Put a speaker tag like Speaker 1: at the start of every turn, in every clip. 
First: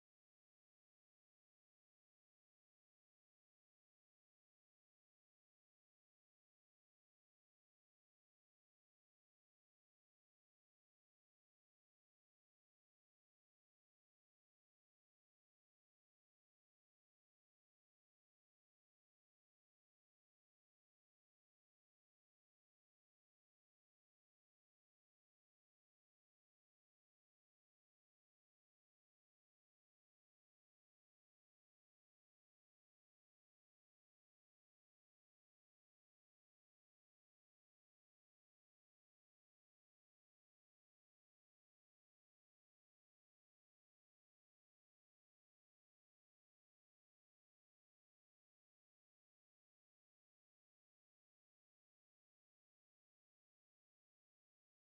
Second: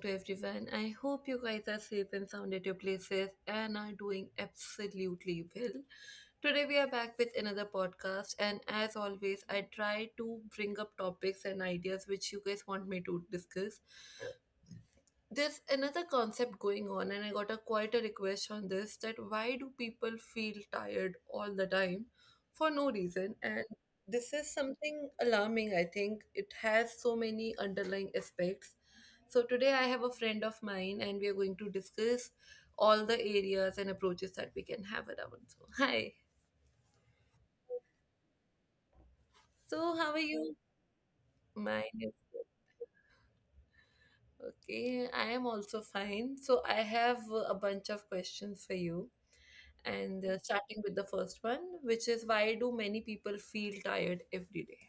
Speaker 1: to everyone. I hope you guys are safe and sound at your places and are doing absolutely well. Today we are back with another podcast, and as always I try to bring up topics and ideas which you guys want me to discuss. There's another concept going on and I got a quite a request on this, that why do people feel tired all the time for no reason. And this is something alarming. I think it has so many underlying aspects, so today I have a friend of mine, and we are going to discuss all the areas and approaches that we can have around. So, hi. So, how are you? Mine is good. Okay, I am also fine. So, I have a bunch of questions for you. And starting with the first one, which is why do many people feel tired every day?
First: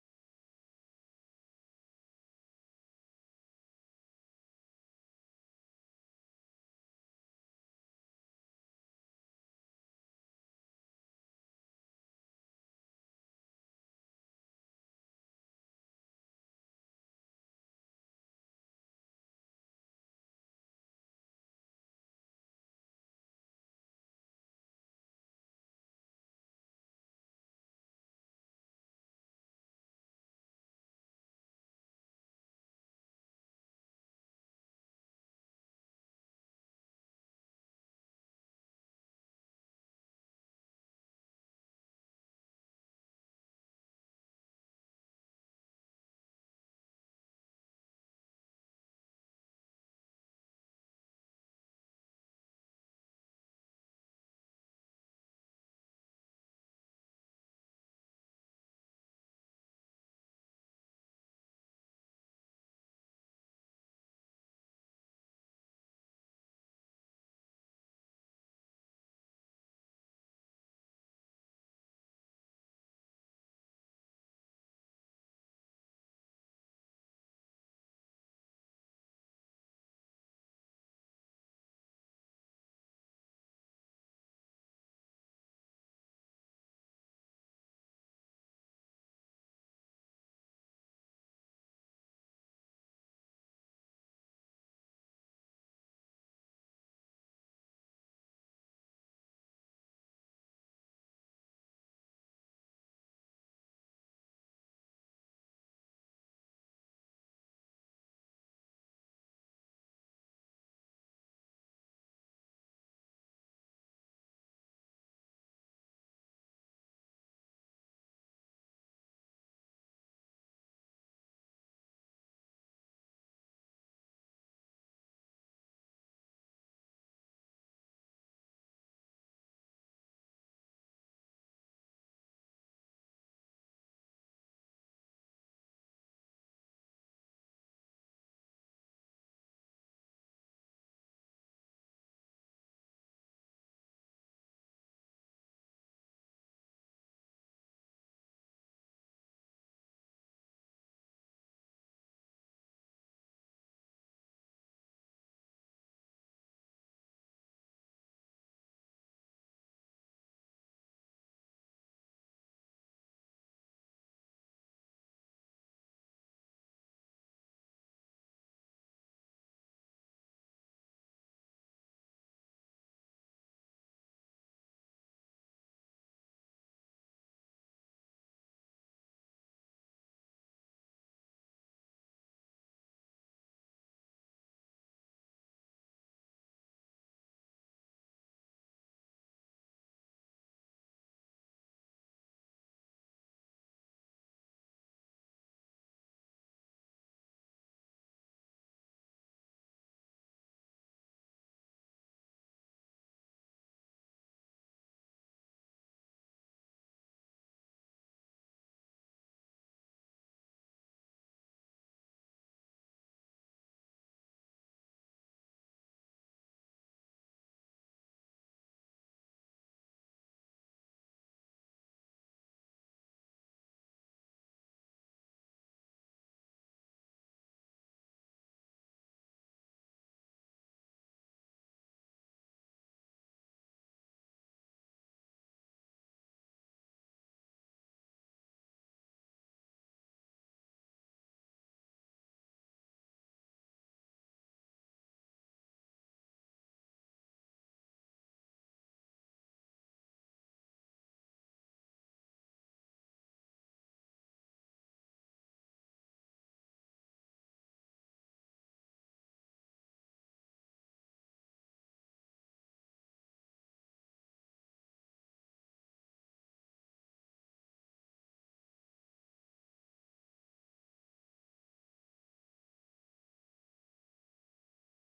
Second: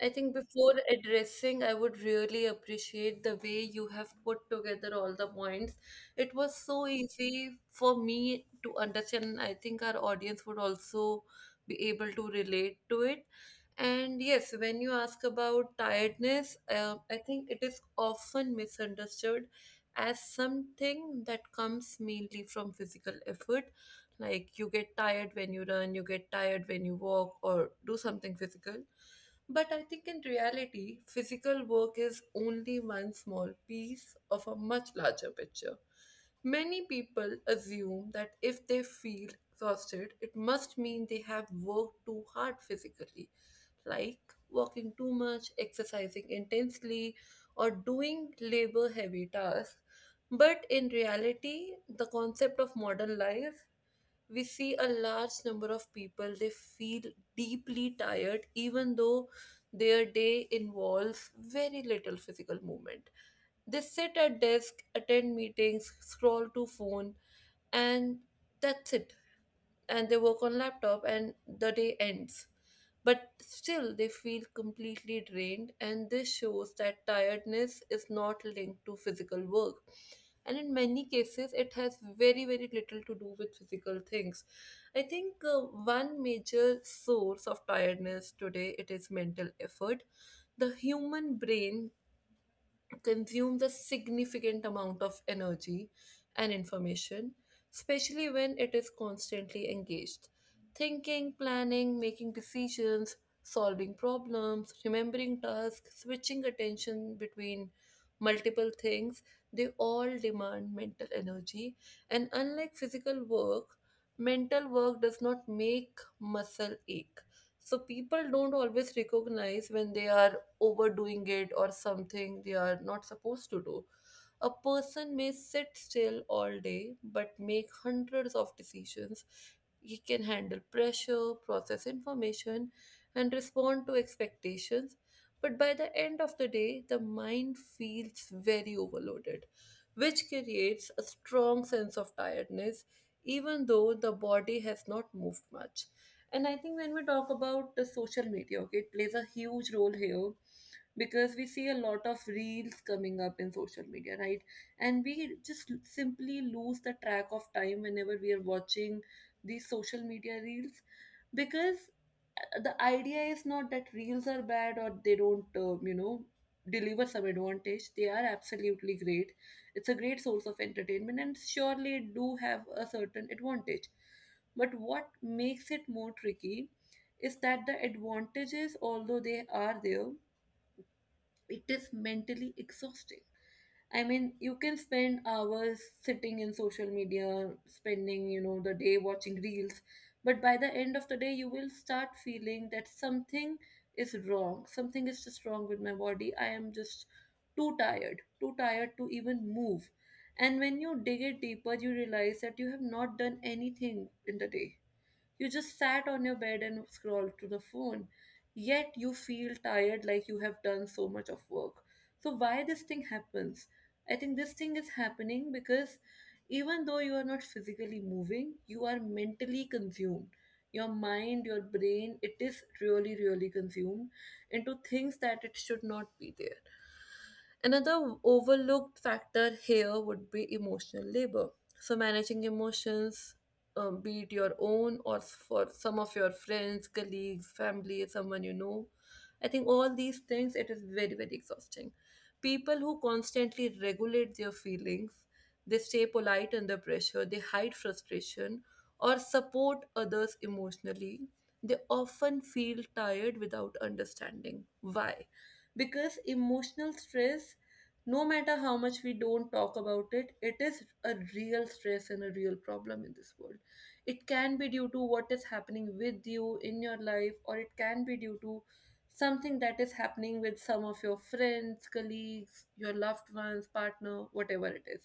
Speaker 1: I think before addressing, I would really appreciate the way you have put together all the points. It was so easy for me to understand, and I think our audience would also be able to relate to it. And yes, when you ask about tiredness, I think it is often misunderstood as something that comes mainly from physical effort. Like you get tired when you run, you get tired when you walk, or do something physical, but I think in reality, physical work is only one small piece of a much larger picture. Many people assume that if they feel exhausted, it must mean they have worked too hard physically, like walking too much, exercising intensely, or doing labor heavy tasks. But in reality, the concept of modern life, we see a large number of people they feel deeply tired even though their day involves very little physical movement. They sit at desk, attend meetings, scroll to phone, and that's it. And they work on laptop and the day ends, but still they feel completely drained. And this shows that tiredness is not linked to physical work, and in many cases it has very very little to do with physical things. I think one major source of tiredness today, it is mental effort. The human brain consumes a significant amount of energy and information, especially when it is constantly engaged. Thinking, planning, making decisions, solving problems, remembering tasks, switching attention between multiple things, they all demand mental energy. And unlike physical work, mental work does not make muscle ache. So people don't always recognize when they are overdoing it or something they are not supposed to do. A person may sit still all day but make hundreds of decisions. He can handle pressure, process information, and respond to expectations. But by the end of the day, the mind feels very overloaded, which creates a strong sense of tiredness, even though the body has not moved much. And I think when we talk about the social media, okay, it plays a huge role here, because we see a lot of reels coming up in social media, right, and we just simply lose the track of time whenever we are watching these social media reels, because the idea is not that reels are bad or they don't you know, deliver some advantage. They are absolutely great. It's a great source of entertainment and surely it do have a certain advantage, but what makes it more tricky is that the advantages, although they are there, it is mentally exhausting. I mean, you can spend hours sitting in social media, spending, you know, the day watching reels, but by the end of the day, you will start feeling that something is wrong. Something is just wrong with my body. I am just too tired to even move. And when you dig it deeper, you realize that you have not done anything in the day, you just sat on your bed and scrolled to the phone. Yet you feel tired like you have done so much of work. So why this thing happens? I think this thing is happening because even though you are not physically moving, you are mentally consumed. Your mind, your brain, it is really, really consumed into things that it should not be there. Another overlooked factor here would be emotional labor. So, managing emotions, be it your own or for some of your friends, colleagues, family, someone you know. I think all these things, it is very, very exhausting. People who constantly regulate their feelings, they stay polite under pressure, they hide frustration, or support others emotionally. They often feel tired without understanding. Why? Because emotional stress, no matter how much we don't talk about it, it is a real stress and a real problem in this world. It can be due to what is happening with you in your life, or it can be due to something that is happening with some of your friends, colleagues, your loved ones, partner, whatever it is.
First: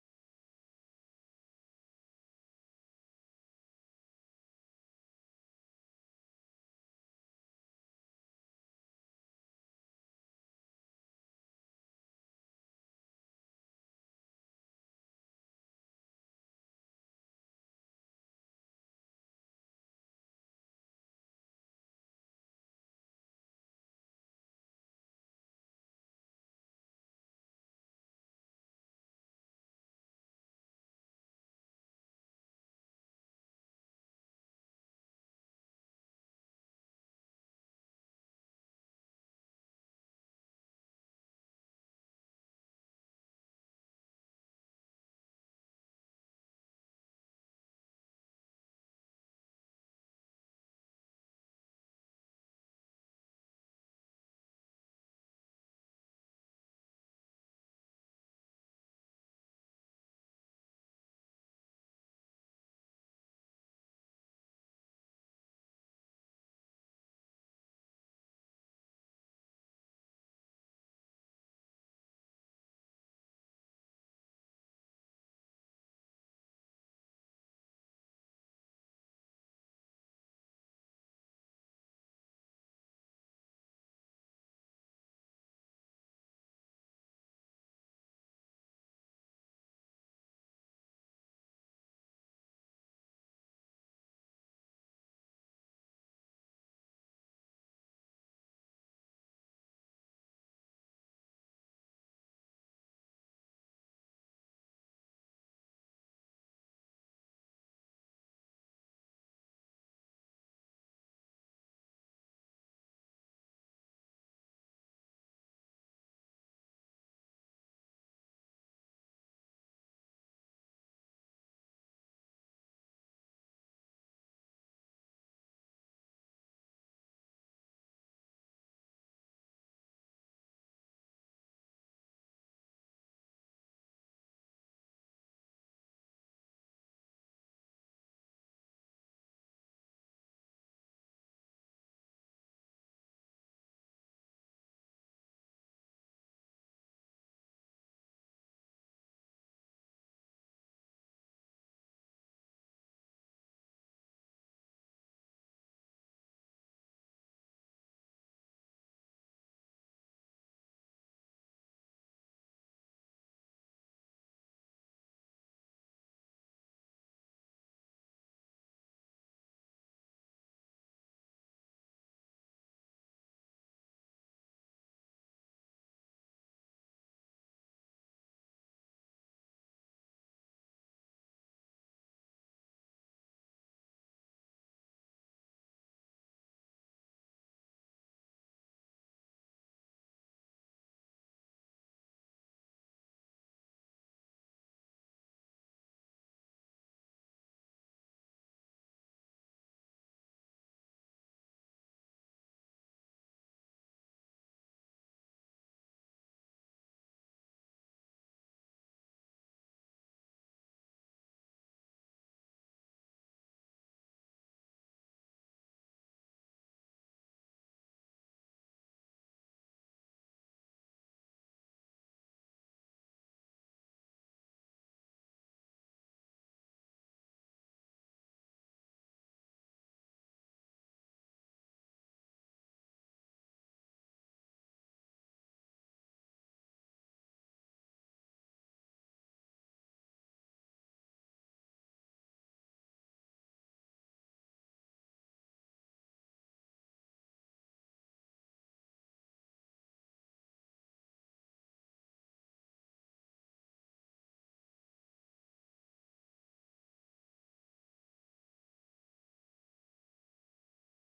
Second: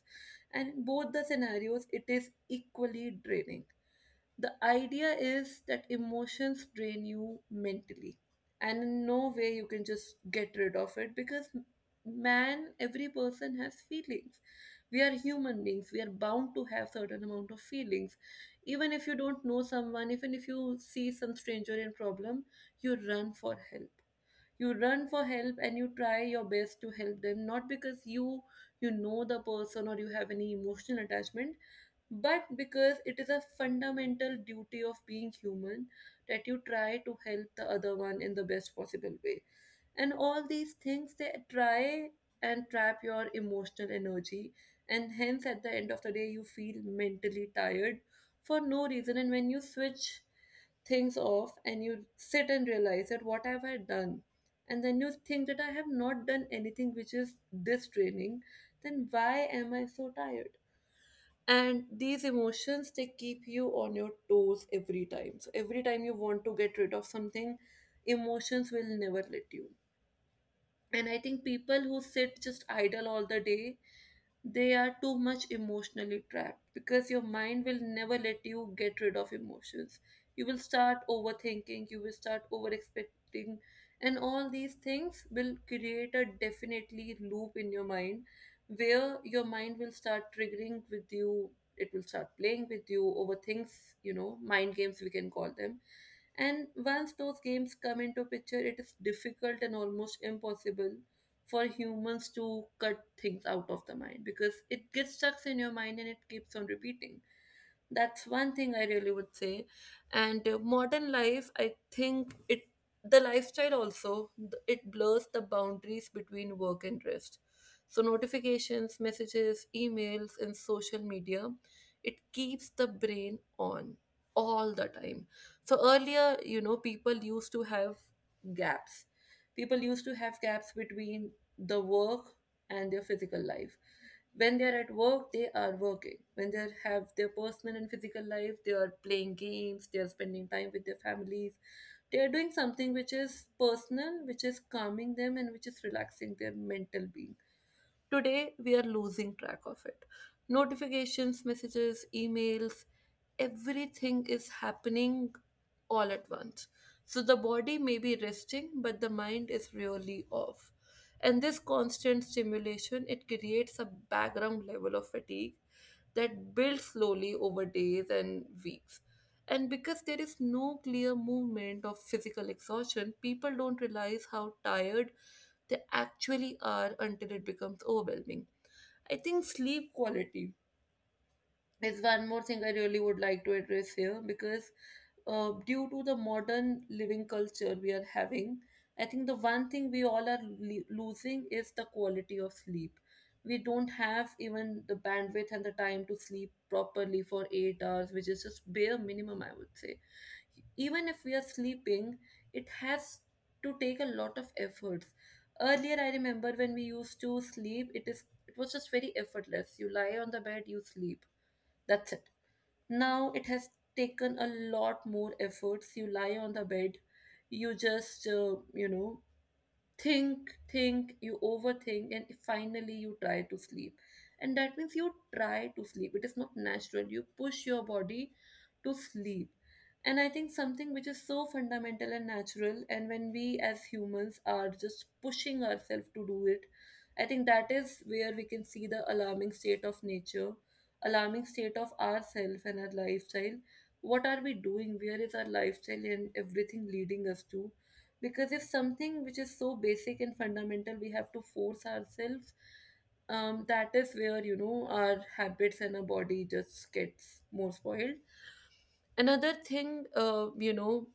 Speaker 1: And in both the scenarios, it is equally draining. The idea is that emotions drain you mentally, and in no way you can just get rid of it, because man, every person has feelings. We are human beings, we are bound to have certain amount of feelings. Even if you don't know someone, even if you see some stranger in problem, you run for help. You run for help and you try your best to help them, not because you know the person or you have any emotional attachment, but because it is a fundamental duty of being human that you try to help the other one in the best possible way. And all these things, they try and trap your emotional energy, and hence at the end of the day you feel mentally tired for no reason. And when you switch things off and you sit and realize that, what have I done? And then you think that I have not done anything which is this draining, then why am I so tired? And these emotions, they keep you on your toes every time. So every time you want to get rid of something, emotions will never let you. And I think people who sit just idle all the day, they are too much emotionally trapped, because your mind will never let you get rid of emotions. You will start overthinking, you will start over expecting, and all these things will create a definitely loop in your mind, where your mind will start triggering with you, it will start playing with you over things, you know, mind games we can call them. And once those games come into picture, it is difficult and almost impossible for humans to cut things out of the mind, because it gets stuck in your mind and it keeps on repeating. That's one thing I really would say. And modern life, I think it, the lifestyle also it blurs the boundaries between work and rest. So notifications, messages, emails and social media, it keeps the brain on all the time. So earlier, you know, people used to have gaps. People used to have gaps between the work and their physical life. When they are at work they are working, when they have their personal and physical life they are playing games, they are spending time with their families, they are doing something which is personal, which is calming them and which is relaxing their mental being. Today, we are losing track of it. Notifications, messages, emails, everything is happening all at once. So the body may be resting, but the mind is really off. And this constant stimulation, it creates a background level of fatigue that builds slowly over days and weeks. And because there is no clear movement of physical exhaustion, people don't realize how tired they actually are until it becomes overwhelming. I think sleep quality is one more thing I really would like to address here, because due to the modern living culture we are having, I think the one thing we all are losing is the quality of sleep. We don't have even the bandwidth and the time to sleep properly for 8 hours, which is just bare minimum, I would say. Even if we are sleeping, it has to take a lot of efforts. Earlier, I remember when we used to sleep, it was just very effortless. You lie on the bed, you sleep. That's it. Now it has taken a lot more efforts. You lie on the bed, you just you know, think, think, you overthink, and finally you try to sleep. And that means you try to sleep. It is not natural. You push your body to sleep. And I think something which is so fundamental and natural, and when we as humans are just pushing ourselves to do it, I think that is where we can see the alarming state of nature, alarming state of ourself and our lifestyle. What are we doing? Where is our lifestyle and everything leading us to? Because if something which is so basic and fundamental we have to force ourselves, that is where our habits and our body just gets more spoiled. Another thing,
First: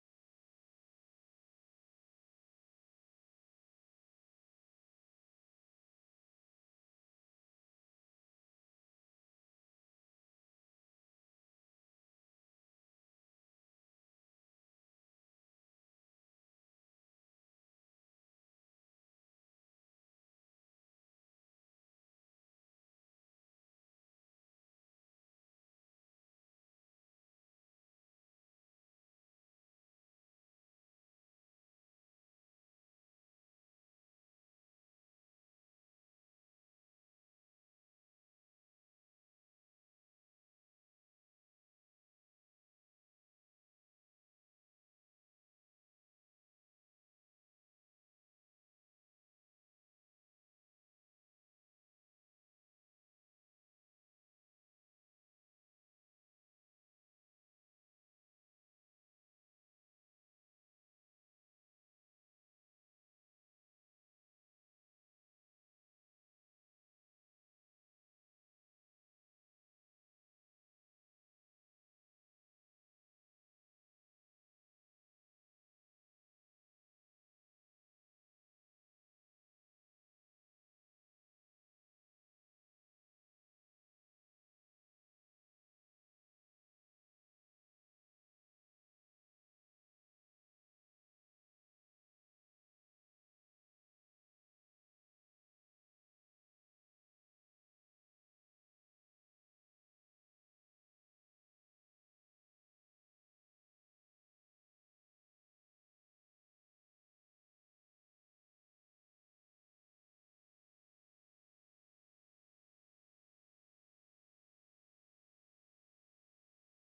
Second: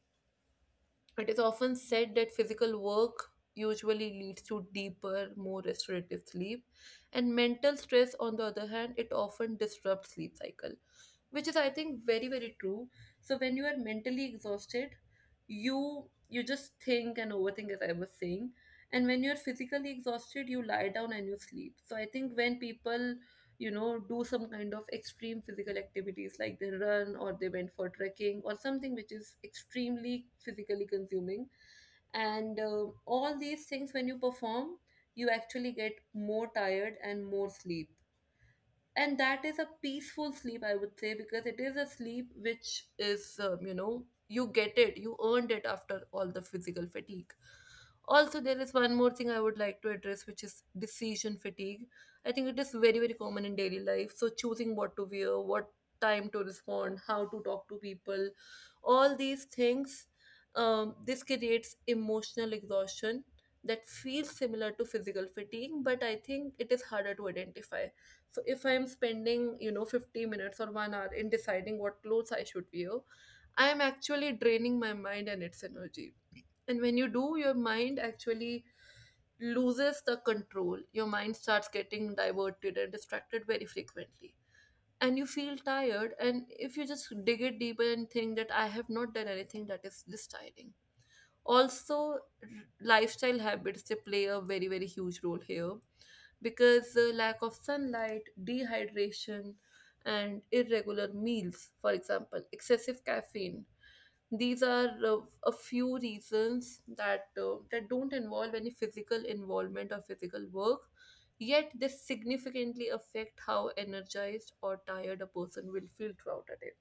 Speaker 1: it is often said that physical work usually leads to deeper, more restorative sleep, and mental stress, on the other hand, it often disrupts sleep cycle, which is, I think, very very true. So when you are mentally exhausted, you you just think and overthink, as I was saying. And when you're physically exhausted, you lie down and you sleep. So I think when people, you know, do some kind of extreme physical activities, like they run or they went for trekking or something which is extremely physically consuming, and all these things, when you perform, you actually get more tired and more sleep. And that is a peaceful sleep, I would say, because it is a sleep which is, you get it, you earned it after all the physical fatigue. Also, there is one more thing I would like to address, which is decision fatigue. I think it is very very common in daily life. So choosing what to wear, what time to respond, how to talk to people, all these things, this creates emotional exhaustion that feels similar to physical fatigue, but I think it is harder to identify. So if I am spending, 50 minutes or 1 hour in deciding what clothes I should wear, I am actually draining my mind and its energy. And when you do, your mind actually loses the control. Your mind starts getting diverted and distracted very frequently, and you feel tired. And if you just dig it deeper and think that I have not done anything that is this tiring, also lifestyle habits, they play a very very huge role here, because the lack of sunlight, dehydration, and irregular meals, for example, excessive caffeine. These are a few reasons that that don't involve any physical involvement or physical work, yet they significantly affect how energized or tired a person will feel throughout a day.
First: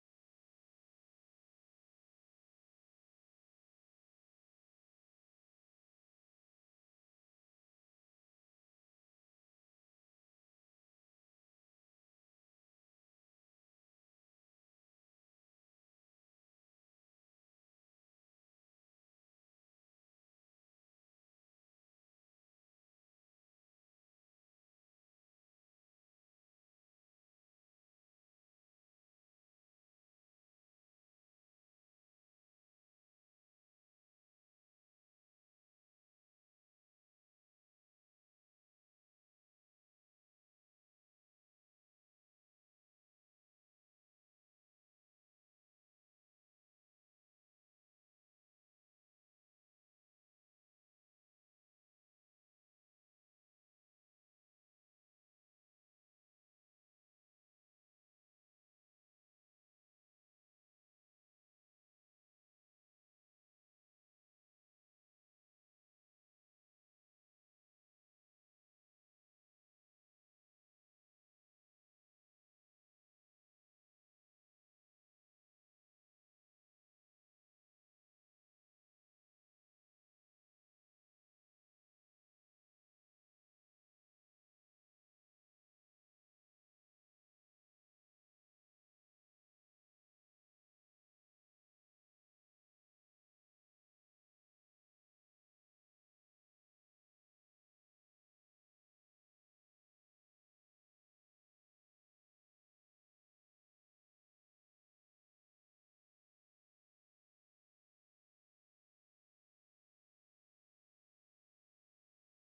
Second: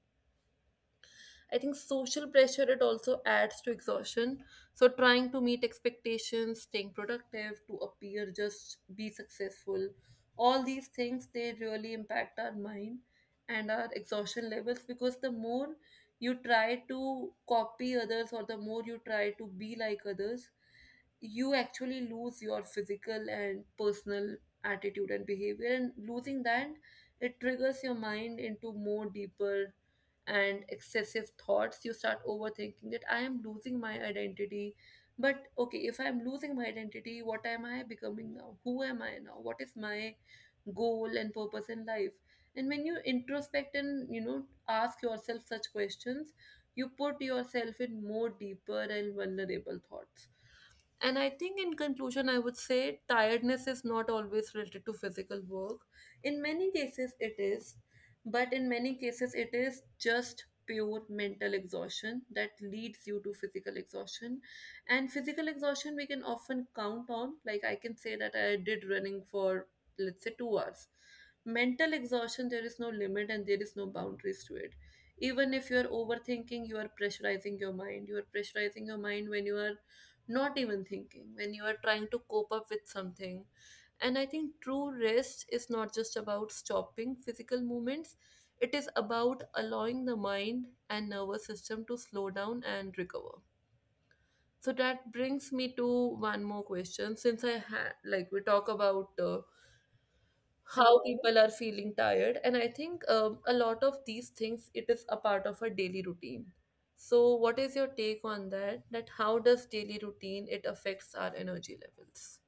Speaker 1: I think social pressure, it also adds to exhaustion. So trying to meet expectations, staying productive, to appear just be successful, all these things, they really impact our mind and our exhaustion levels. Because the more you try to copy others, or the more you try to be like others, you actually lose your physical and personal attitude and behavior. And losing that, it triggers your mind into more deeper and excessive thoughts. You start overthinking that I am losing my identity. But okay, if I am losing my identity, what am I becoming now? Who am I now? What is my goal and purpose in life? And when you introspect and, you know, ask yourself such questions, you put yourself in more deeper and vulnerable thoughts. And I think, in conclusion, I would say tiredness is not always related to physical work. In many cases, it is, but in many cases, it is just pure mental exhaustion that leads you to physical exhaustion. And physical exhaustion, we can often count on. Like, I can say that I did running for, let's say, 2 hours. Mental exhaustion, there is no limit and there is no boundaries to it. Even if you're overthinking, you are pressurizing your mind. You are pressurizing your mind when you are not even thinking, when you are trying to cope up with something. And I think true rest is not just about stopping physical movements. It is about allowing the mind and nervous system to slow down and recover. So that brings me to one more question, since I had, like, we talk about how people are feeling tired, and I think a lot of these things, it is a part of a daily routine. So what is your take on that, that how does daily routine, it affects our energy levels?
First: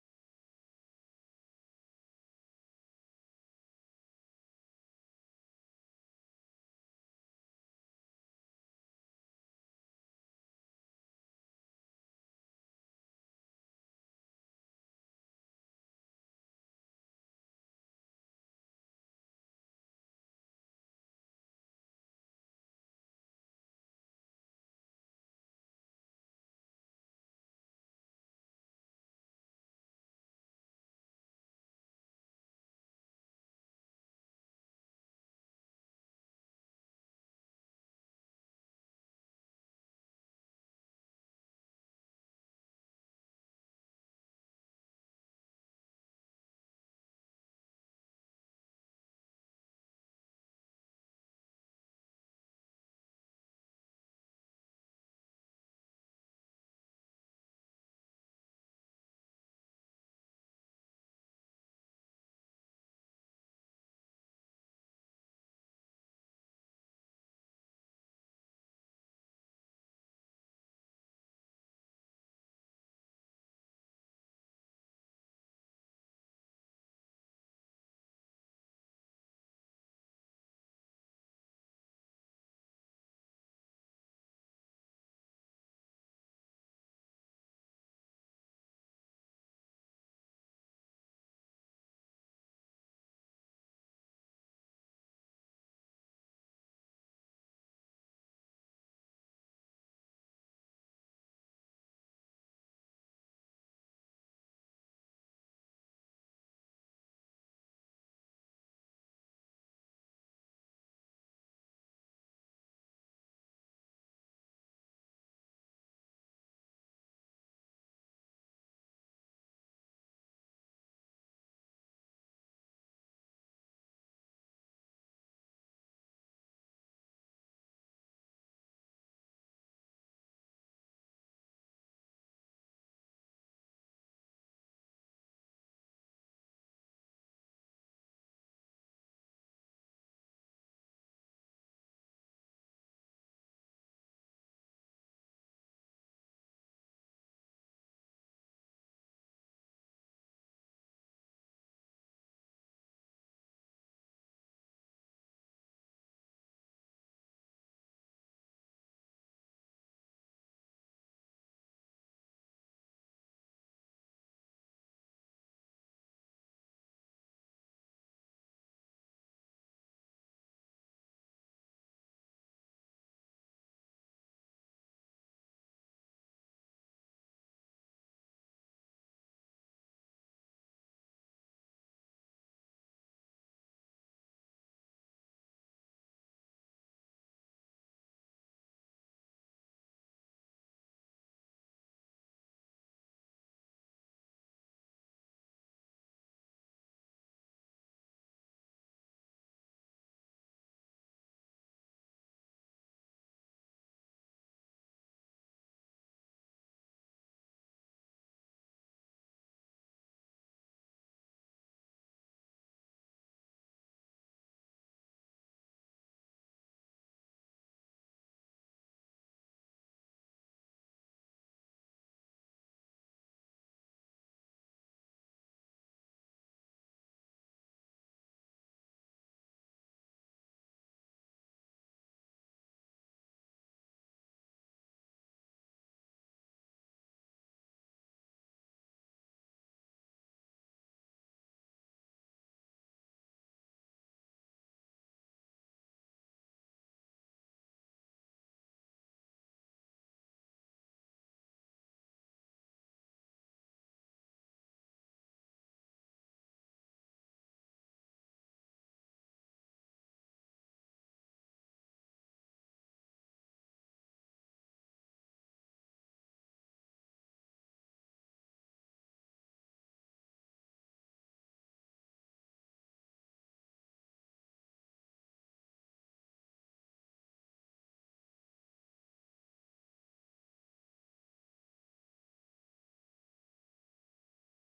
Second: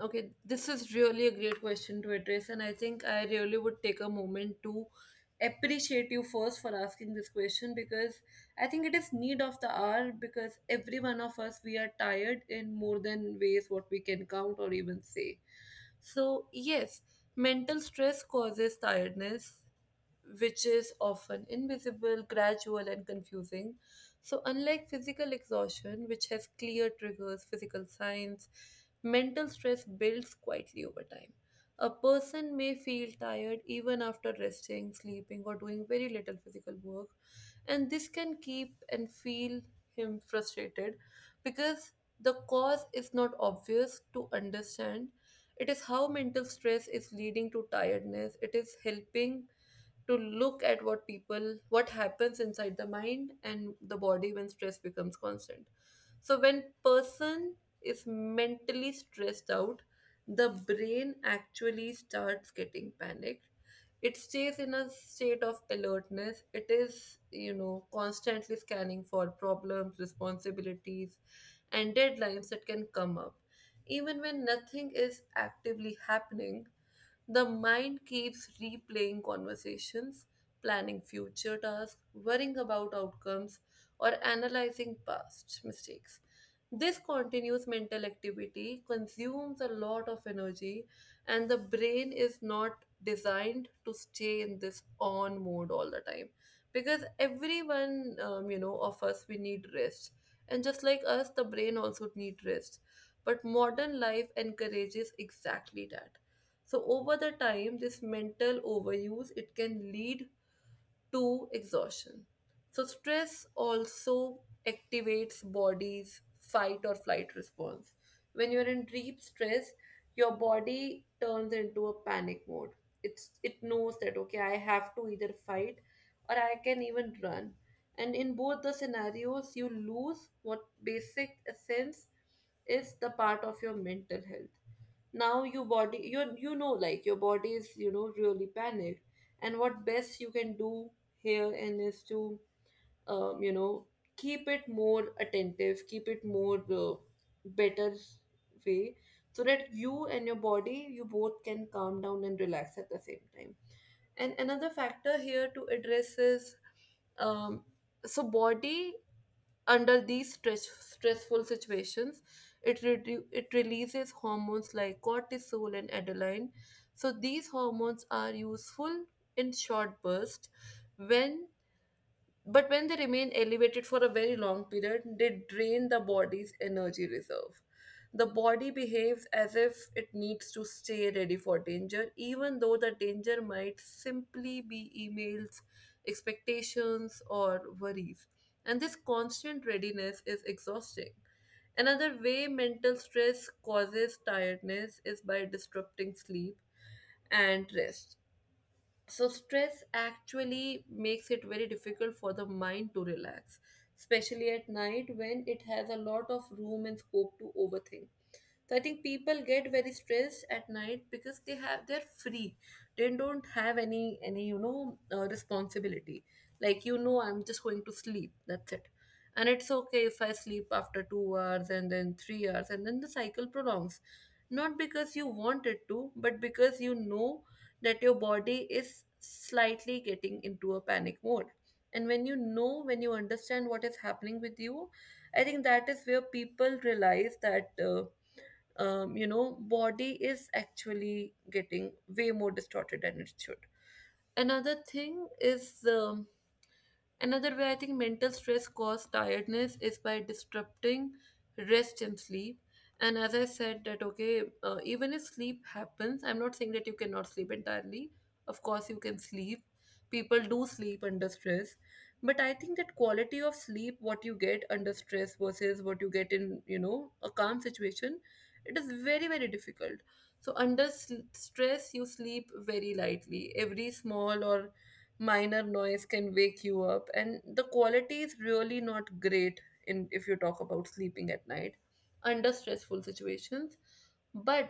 Speaker 1: Okay, this is really a great question to address, and I think I really would take a moment to appreciate you first for asking this question, because I think it is need of the hour, because every one of us, we are tired in more than ways what we can count or even say. So yes, mental stress causes tiredness which is often invisible, gradual, and confusing. So, unlike physical exhaustion, which has clear triggers, physical signs, mental stress builds quietly over time. A person may feel tired even after resting, sleeping, or doing very little physical work, and this can keep and feel him frustrated because the cause is not obvious to understand. It is how mental stress is leading to tiredness, it is helping to look at what people, what happens inside the mind and the body when stress becomes constant. So when person is mentally stressed out, the brain actually starts getting panicked. It stays in a state of alertness. It is, you know, constantly scanning for problems, responsibilities, and deadlines that can come up. Even when nothing is actively happening, the mind keeps replaying conversations, planning future tasks, worrying about outcomes, or analyzing past mistakes. This continuous mental activity consumes a lot of energy, and the brain is not designed to stay in this on mode all the time, because everyone, of us, we need rest. And just like us, the brain also needs rest. But modern life encourages exactly that. So over the time, this mental overuse, it can lead to exhaustion. So stress also activates body's fight or flight response. When you're in deep stress, your body turns into a panic mode. It knows that okay, I have to either fight or I can even run. And in both the scenarios, you lose what basic essence is the part of your mental health. Now your body, you know like your body is, you know, really panicked, and what best you can do here and is to, um, you know keep it more attentive, keep it more, better way, so that you and your body, you both can calm down and relax at the same time. And another factor here to address is, um, so body under these stress, stressful situations, it it releases hormones like cortisol and adrenaline. So these hormones are useful in short bursts, when, but when they remain elevated for a very long period, they drain the body's energy reserve. The body behaves as if it needs to stay ready for danger, even though the danger might simply be emails, expectations, or worries. And this constant readiness is exhausting. Another way mental stress causes tiredness is by disrupting sleep and rest. So, stress actually makes it very difficult for the mind to relax, especially at night when it has a lot of room and scope to overthink. So I think people get very stressed at night because they're free. They don't have any responsibility. Like, you know, I'm just going to sleep. That's it. And it's okay if I sleep after 2 hours and then 3 hours and then the cycle prolongs. Not because you want it to, but because you know that your body is slightly getting into a panic mode. And when you know, when you understand what is happening with you, I think that is where people realize that. You know, body is actually getting way more distorted than it should. Another thing is, another way I think mental stress causes tiredness is by disrupting rest and sleep. And as I said, that okay, even if sleep happens, I'm not saying that you cannot sleep entirely. Of course, you can sleep. People do sleep under stress. But I think that quality of sleep, what you get under stress versus what you get in, you know, a calm situation, it is very, very difficult. So, under stress, you sleep very lightly. Every small or minor noise can wake you up, and the quality is really not great in, if you talk about sleeping at night under stressful situations. But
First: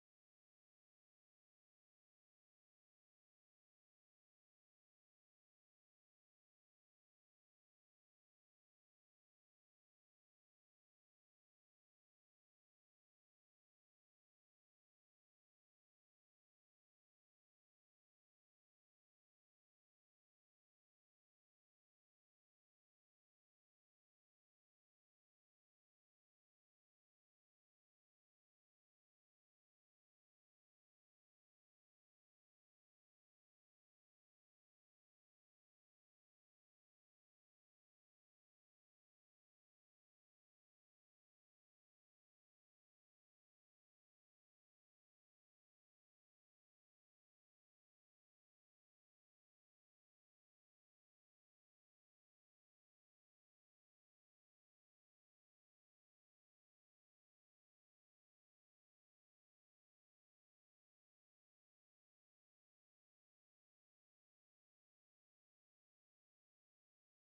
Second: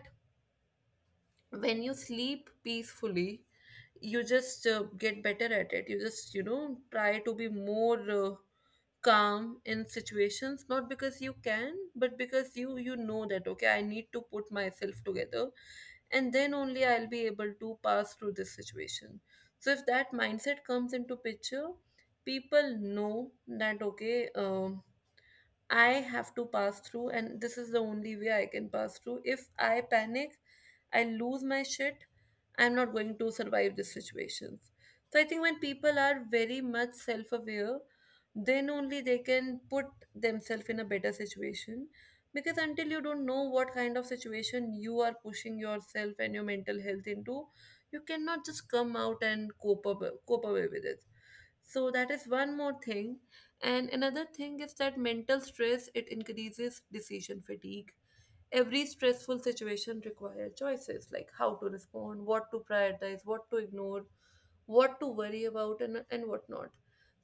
Speaker 1: when you sleep peacefully, you just get better at it. You just, you know, try to be more, calm in situations, not because you can, but because you know that okay, I need to put myself together, and then only I'll be able to pass through this situation. So if that mindset comes into picture, people know that okay, I have to pass through, and this is the only way I can pass through. If I panic, I lose my shit, I'm not going to survive these situations. So I think when people are very much self aware, then only they can put themselves in a better situation. Because until you don't know what kind of situation you are pushing yourself and your mental health into, you cannot just come out and cope away with it. So that is one more thing, and another thing is that mental stress it increases decision fatigue. Every stressful situation requires choices like how to respond, what to prioritize, what to ignore, what to worry about, and what not.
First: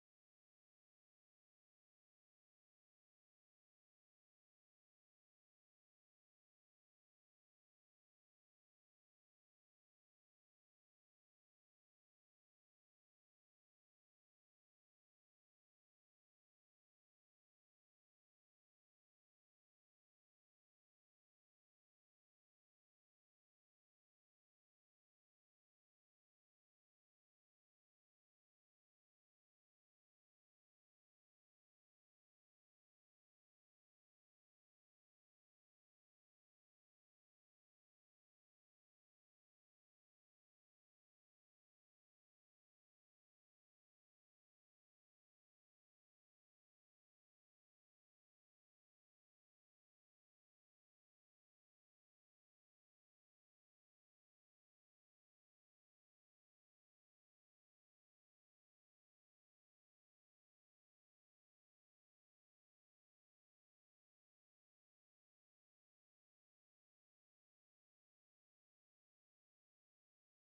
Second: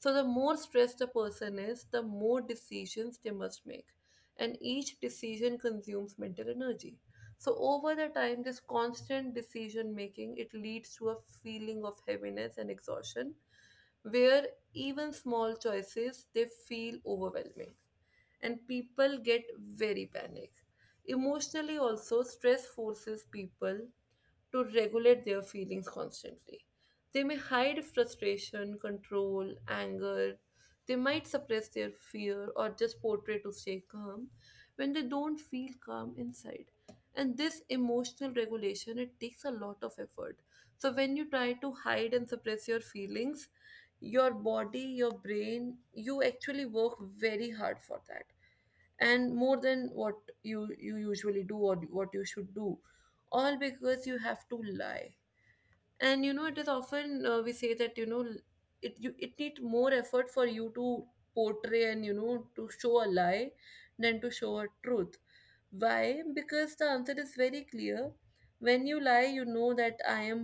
Speaker 1: So the more stressed a person is, the more decisions they must make, and each decision consumes mental energy. So over the time, this constant decision making it leads to a feeling of heaviness and exhaustion, where even small choices they feel overwhelming, and people get very panic. Emotionally also, stress forces people to regulate their feelings constantly. They may hide frustration, control, anger. They might suppress their fear or just portray to stay calm when they don't feel calm inside. And this emotional regulation it takes a lot of effort. So when you try to hide and suppress your feelings, your body, your brain, you actually work very hard for that and more than what you usually do or what you should do, all because you have to lie. And you know it is often, we say that, you know, it, you, it needs more effort for you to portray and, you know, to show a lie than to show a truth. Why? Because the answer is very clear. When you lie, you know that i am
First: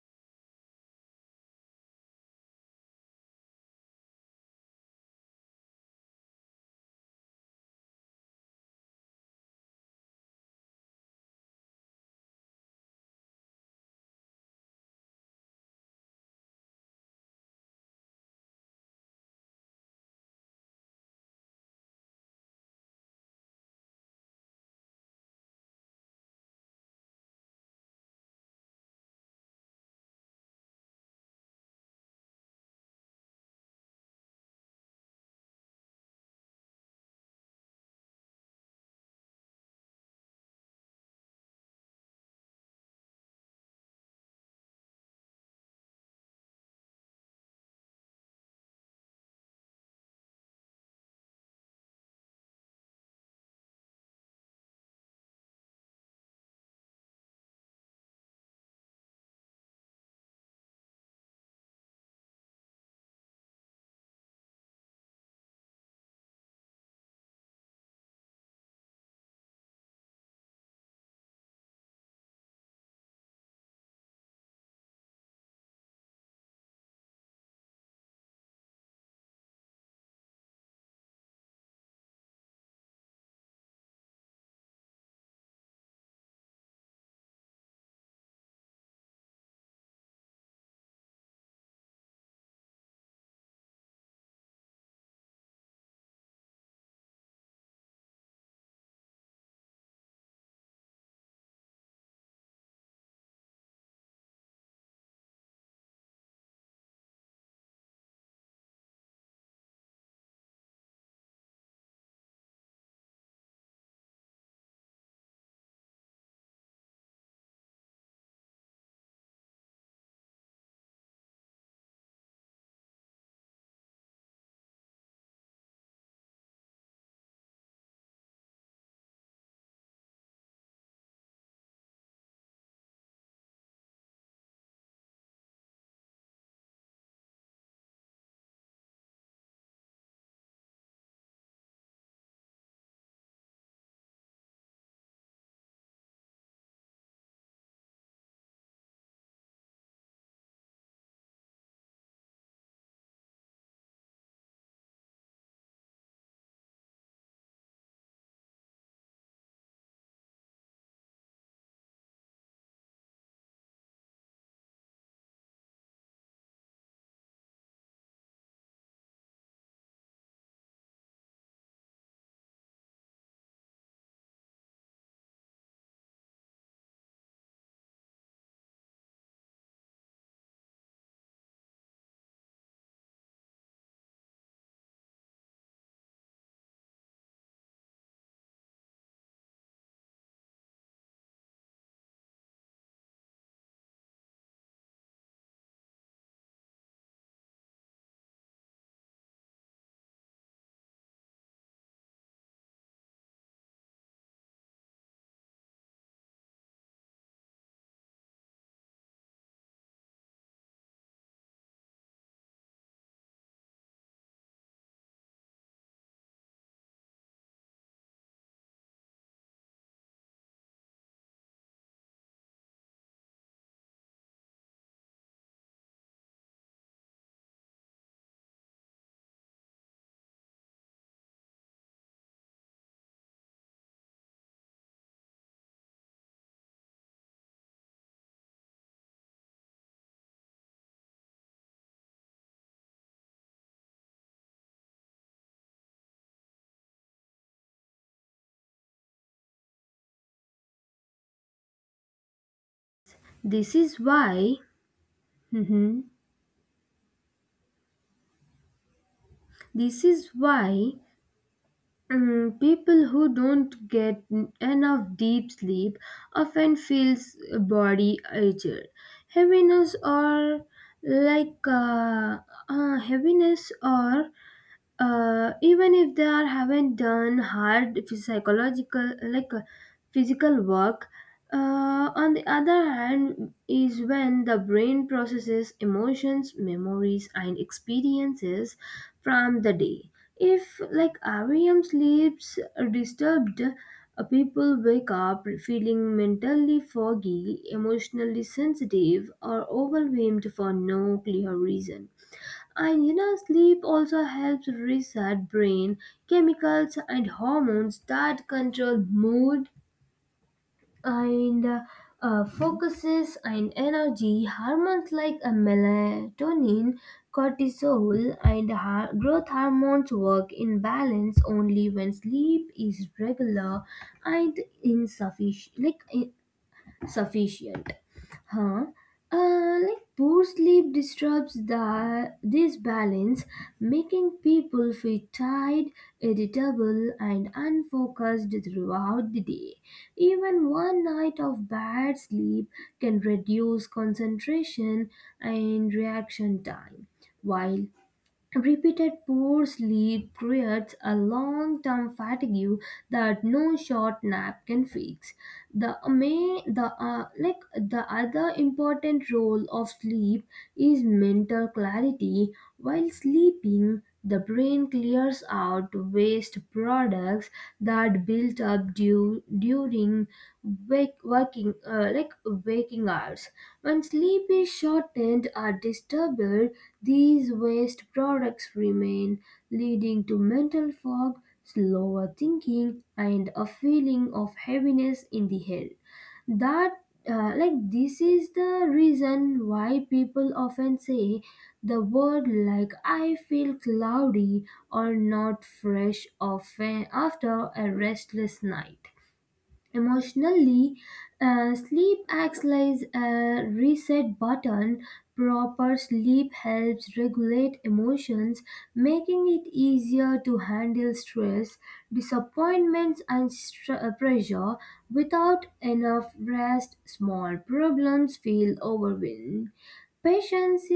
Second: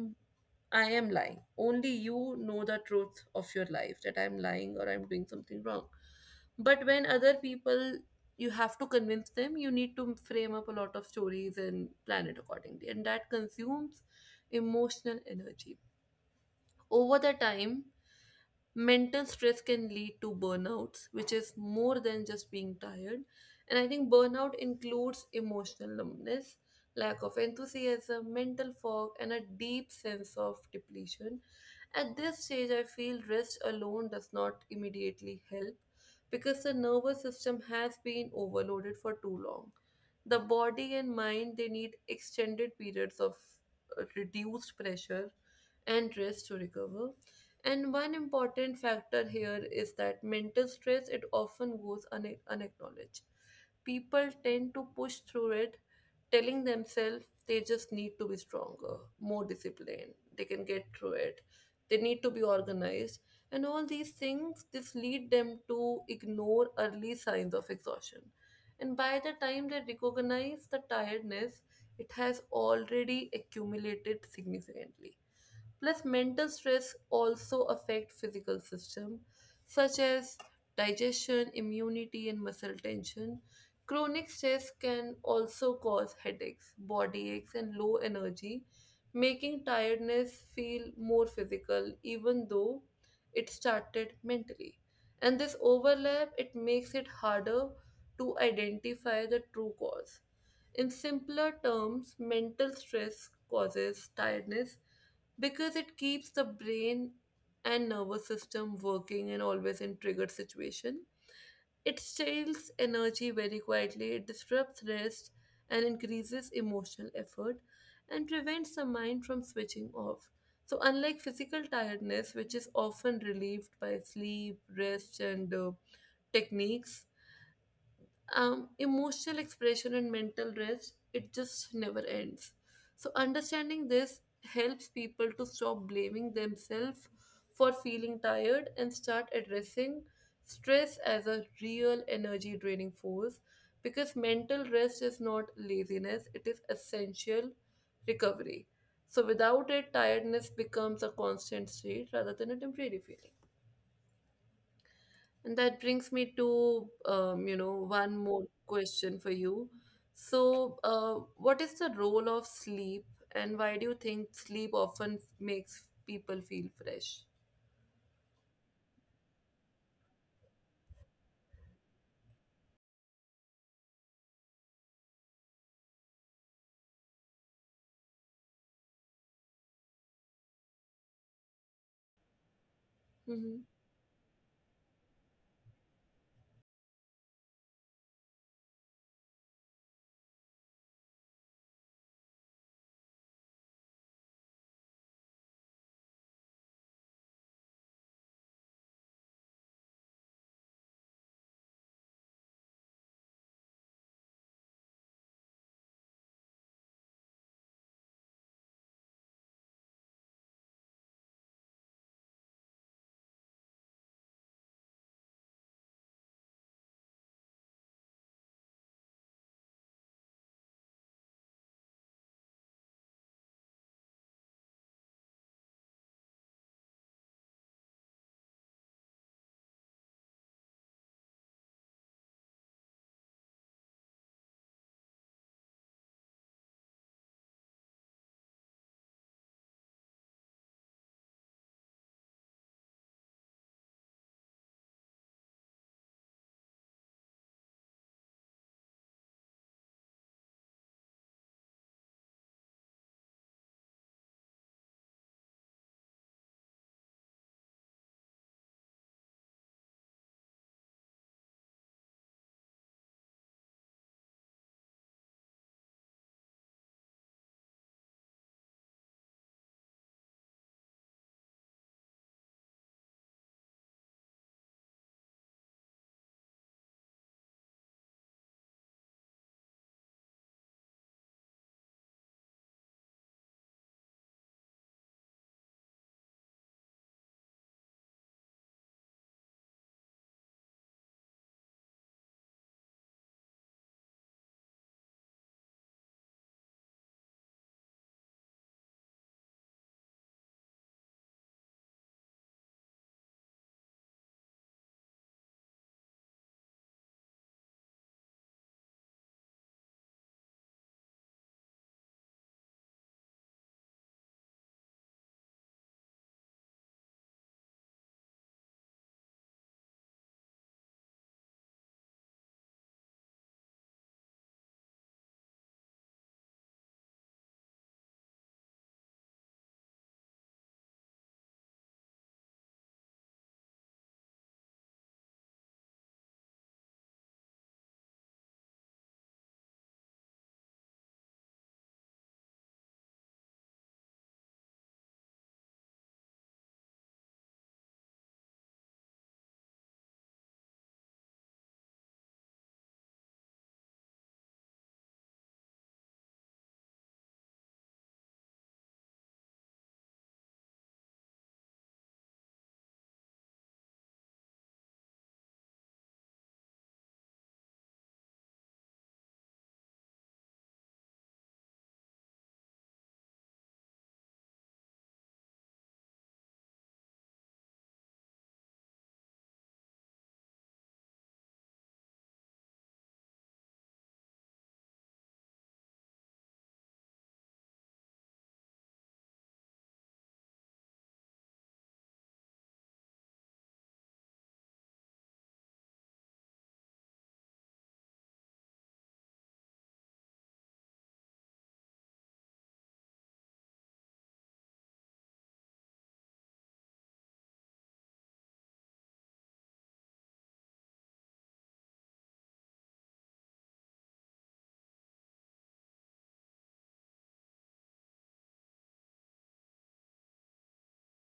Speaker 1: I am lying. Only you know the truth of your life, that I'm lying or I'm doing something wrong. But when other people, you have to convince them, you need to frame up a lot of stories and plan it accordingly. And that consumes emotional energy. Over the time, mental stress can lead to burnouts, which is more than just being tired. And I think burnout includes emotional numbness, lack of enthusiasm, mental fog, and a deep sense of depletion. At this stage, I feel rest alone does not immediately help, because the nervous system has been overloaded for too long. The body and mind they need extended periods of reduced pressure and rest to recover. And one important factor here is that mental stress it often goes unacknowledged. People tend to push through it, telling themselves they just need to be stronger, more disciplined, they can get through it, they need to be organized. And all these things just lead them to ignore early signs of exhaustion. And by the time they recognize the tiredness, it has already accumulated significantly. Plus, mental stress also affect physical system, such as digestion, immunity, and muscle tension. Chronic stress can also cause headaches, body aches, and low energy, making tiredness feel more physical even though it started mentally. And this overlap it makes it harder to identify the true cause. In simpler terms, mental stress causes tiredness because it keeps the brain and nervous system working and always in triggered situation. It steals energy very quietly, it disrupts rest and increases emotional effort and prevents the mind from switching off. So unlike physical tiredness, which is often relieved by sleep, rest, and techniques, emotional expression and mental rest, it just never ends. So understanding this helps people to stop blaming themselves for feeling tired and start addressing stress as a real energy draining force, because mental rest is not laziness, it is essential recovery. So without it, tiredness becomes a constant state rather than a temporary feeling. And that brings me to, you know, one more question for you. So, what is the role of sleep, and why do you think sleep often makes people feel fresh? Hmm.
Speaker 2: This is why, mhm, this is why people who don't get enough deep sleep often feels body urger, heaviness or like uh, heaviness or even if haven't done hard psychological physical work. On the other hand is when the brain processes emotions, memories and experiences from the day. If like REM sleeps disturbed, people wake up feeling mentally foggy, emotionally sensitive or overwhelmed for no clear reason. And you know, sleep also helps reset brain chemicals and hormones that control mood and focuses and energy. Hormones like melatonin, cortisol, and growth hormones work in balance only when sleep is regular and insufficient. Sufficient. Huh? Like poor sleep disturbs this balance, making people feel tired, irritable, and unfocused throughout the day. Even one night of bad sleep can reduce concentration and reaction time, while repeated poor sleep creates a long term fatigue that no short nap can fix. The may the like the other important role of sleep is mental clarity. While sleeping, the brain clears out waste products that built up during wake, working like waking hours. When sleep is shortened or disturbed, these waste products remain, leading to mental fog, slower thinking, and a feeling of heaviness in the head. That this is the reason why people often say the word like I feel cloudy or not fresh often after a restless night. Emotionally, sleep acts like a reset button. Proper sleep helps regulate emotions, making it easier to handle stress, disappointments, and pressure. Without enough rest, small problems feel overwhelming. Patience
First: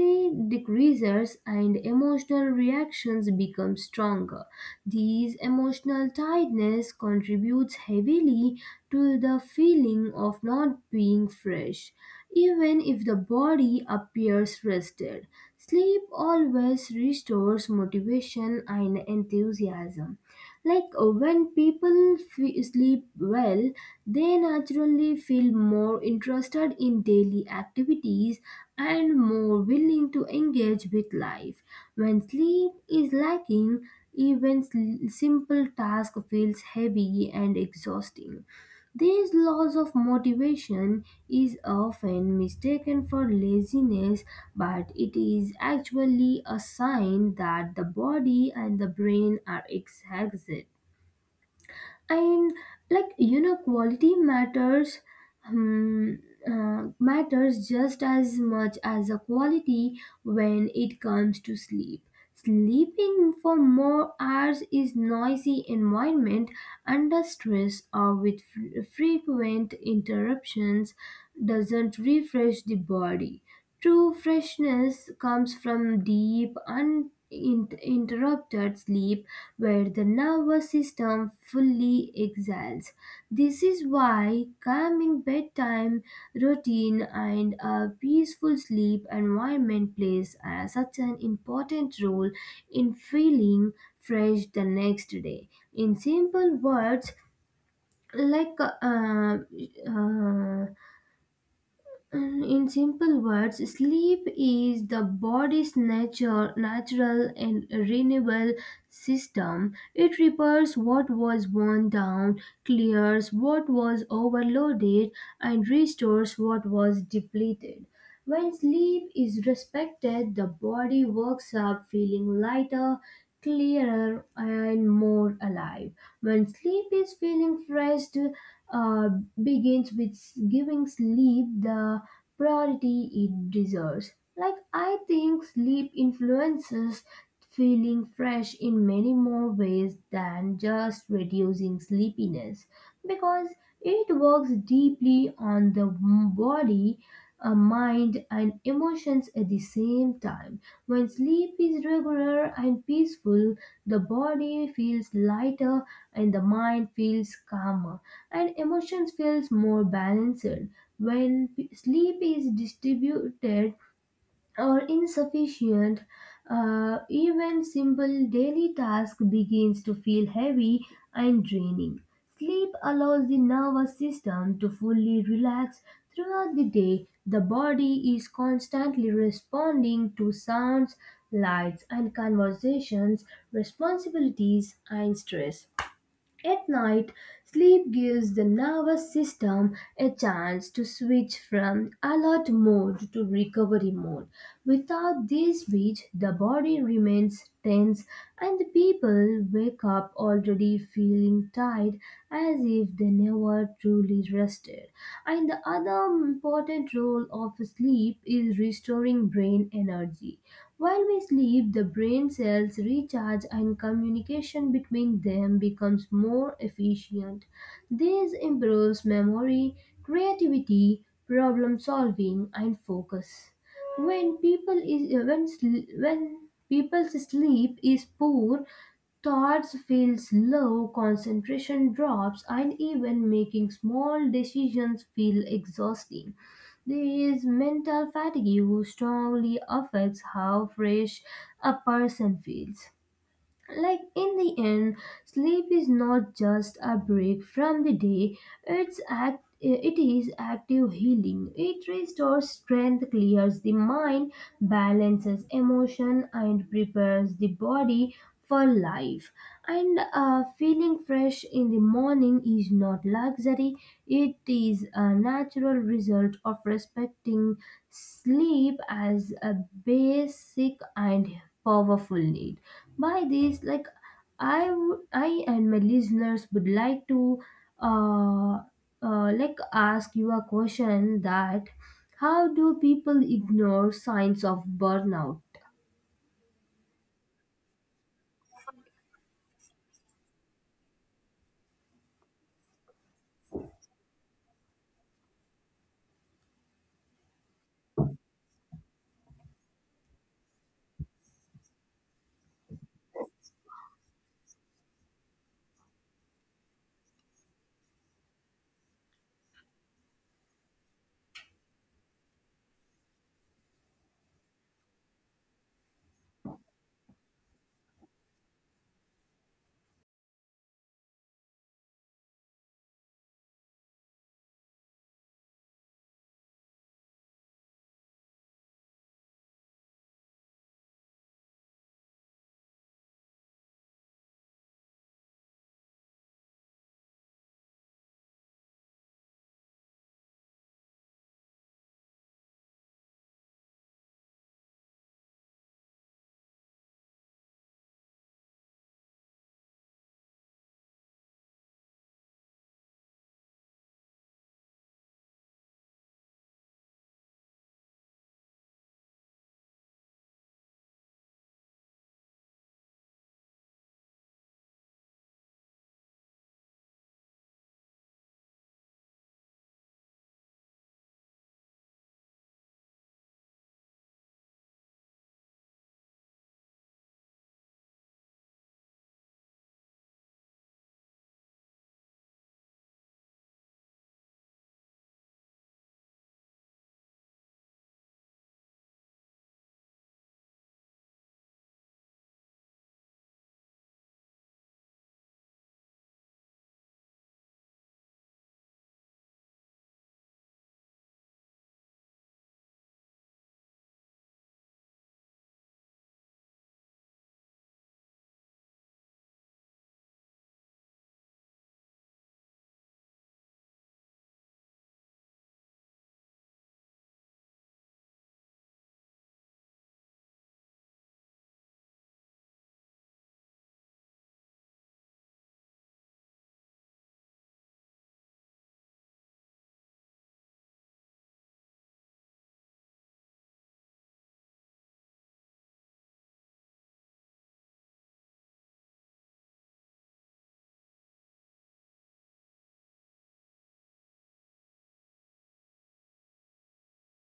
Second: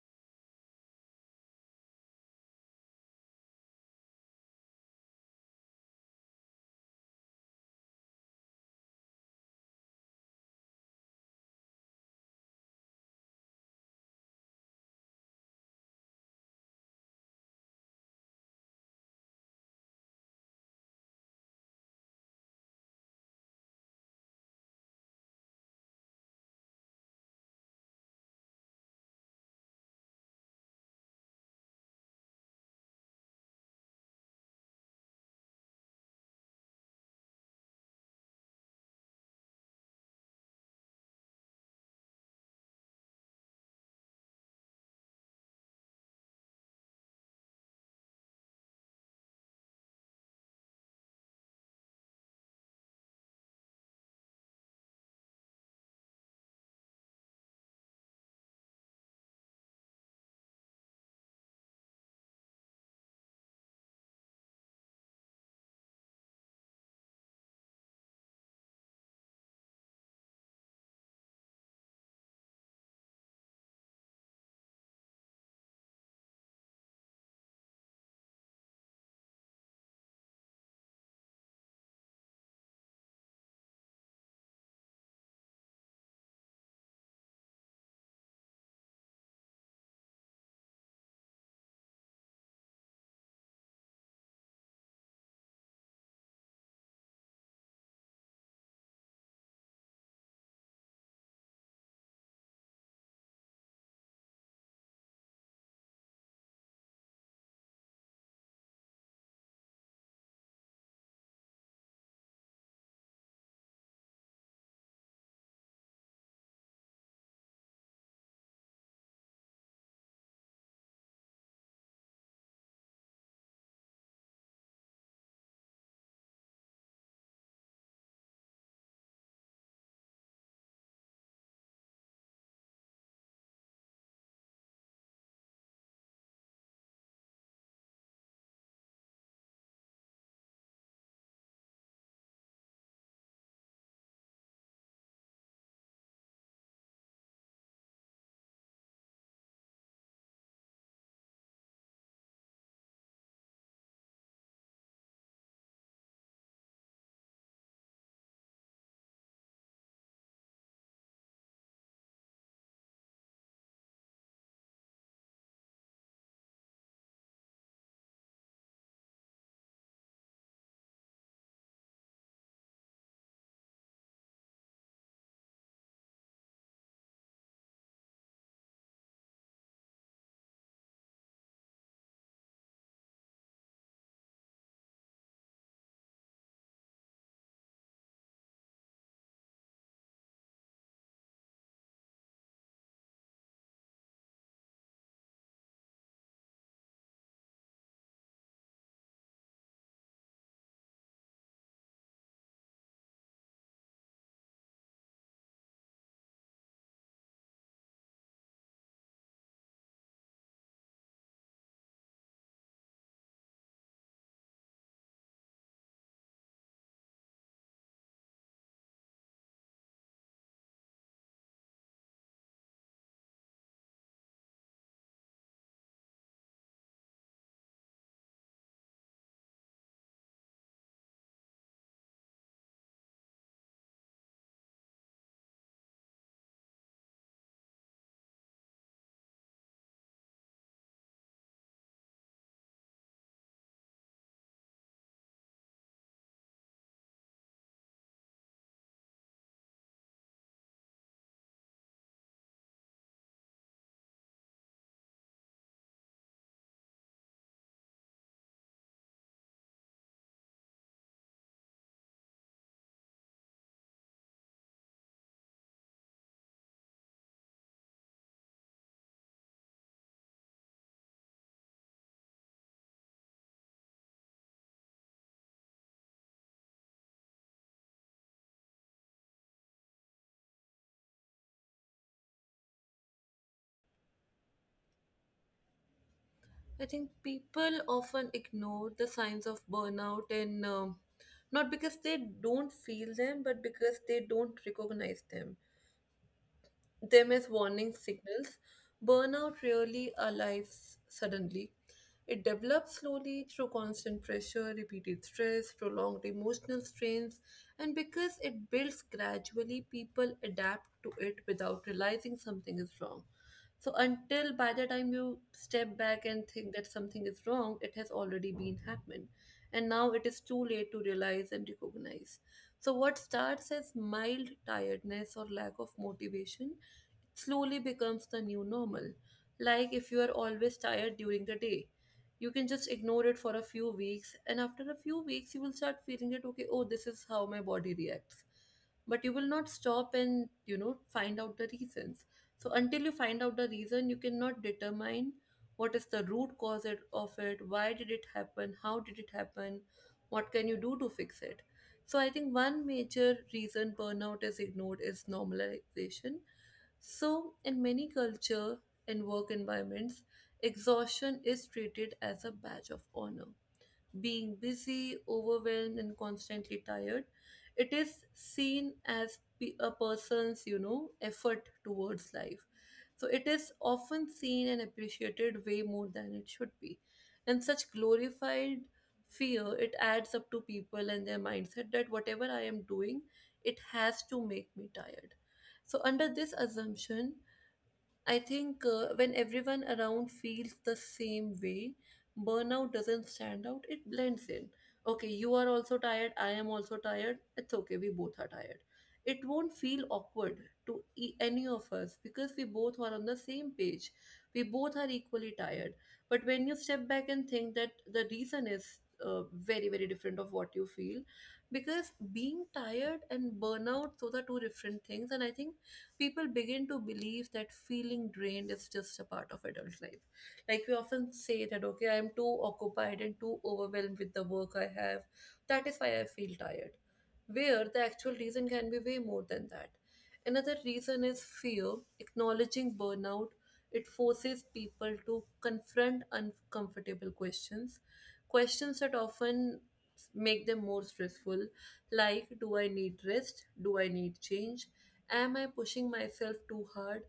Speaker 2: decreases and emotional reactions become stronger. These emotional tiredness contributes heavily to the feeling of not being fresh, even if the body appears rested. Sleep always restores motivation and enthusiasm. Like when sleep well, they naturally feel more interested in daily activities and more willing to engage with life. When sleep is lacking, even simple task feels heavy and exhausting. This loss of motivation is often mistaken for laziness, but it is actually a sign that the body and the brain are exhausted. And like, quality matters, um, matters just as much as a quality when it comes to sleep. Sleeping for more hours is noisy environment, under stress or with frequent interruptions, doesn't refresh the body. True freshness comes from deep uninterrupted sleep where the nervous system fully exiles. This is why calming bedtime routine and a peaceful sleep environment plays such an important role in feeling fresh the next day. In simple words, like uh, uh, in simple words, sleep is the body's natural and renewable system. It repairs what was worn down, clears what was overloaded, and restores what was depleted. When sleep is respected, the body wakes up feeling lighter, clearer, and more alive. When sleep is feeling fresh, uh, begins with giving sleep the priority it deserves. Like, I think sleep influences feeling fresh in many more ways than just reducing sleepiness because it works deeply on the body, mind, and emotions at the same time. When sleep is regular and peaceful, the body feels lighter and the mind feels calmer and emotions feels more balanced. When sleep is distributed or insufficient, even simple daily task begins to feel heavy and draining. Sleep allows the nervous system to fully relax throughout the day. The body is constantly responding to sounds, lights, and conversations, responsibilities, and stress. At night, sleep gives the nervous system a chance to switch from alert mode to recovery mode. Without this switch, the body remains tense and the people wake up already feeling tired, as if they never truly rested. And the other important role of sleep is restoring brain energy. While we sleep, the brain cells recharge and communication between them becomes more efficient. This improves memory, creativity, problem solving, and focus. When people's sleep is poor, thoughts feels low, concentration drops, and even making small decisions feel exhausting. There is mental fatigue, which strongly affects how fresh a person feels. Like in the end, sleep is not just a break from the day, it is active healing. It restores strength, clears the mind, balances emotion and prepares the body for life. And Feeling fresh in the morning is not luxury, it is a natural result of respecting sleep as a basic and powerful need. By this like, I and my listeners would like to uh, ask you a question that how do people ignore signs of burnout?
Speaker 1: I think people often ignore the signs of burnout, and not because they don't feel them, but because they don't recognize them. Them as warning signals. Burnout rarely arrives suddenly. It develops slowly through constant pressure, repeated stress, prolonged emotional strains, and because it builds gradually, people adapt to it without realizing something is wrong. So until by the time you step back and think that something is wrong, it has already been happened. And now it is too late to realize and recognize. So what starts as mild tiredness or lack of motivation slowly becomes the new normal. Like if you are always tired during the day, you can just ignore it for a few weeks, and after a few weeks you will start feeling that, okay, oh, this is how my body reacts. But you will not stop and, you know, find out the reasons. So until you find out the reason, you cannot determine what is the root cause of it, why did it happen, how did it happen, what can you do to fix it. So I think one major reason burnout is ignored is normalization. So in many culture and work environments, exhaustion is treated as a badge of honor. Being busy, overwhelmed, and constantly tired, it is seen as a person's, you know, effort towards life, so it is often seen and appreciated way more than it should be. And such glorified fear, it adds up to people and their mindset that whatever I am doing, it has to make me tired. So under this assumption, I think, when everyone around feels the same way, burnout doesn't stand out, it blends in. Okay, you are also tired, I am also tired. It's okay, we both are tired. It won't feel awkward to any of us, because we both are on the same page. We both are equally tired. But when you step back and think that the reason is, very, very different of what you feel, because being tired and burnout, those are two different things. And I think people begin to believe that feeling drained is just a part of adult life. Like we often say that, okay, I am too occupied and too overwhelmed with the work I have. That is why I feel tired, where the actual reason can be way more than that. Another reason is fear. Acknowledging burnout, it forces people to confront uncomfortable questions, questions that often make them more stressful, like do I need rest? Do I need change? Am I pushing myself too hard?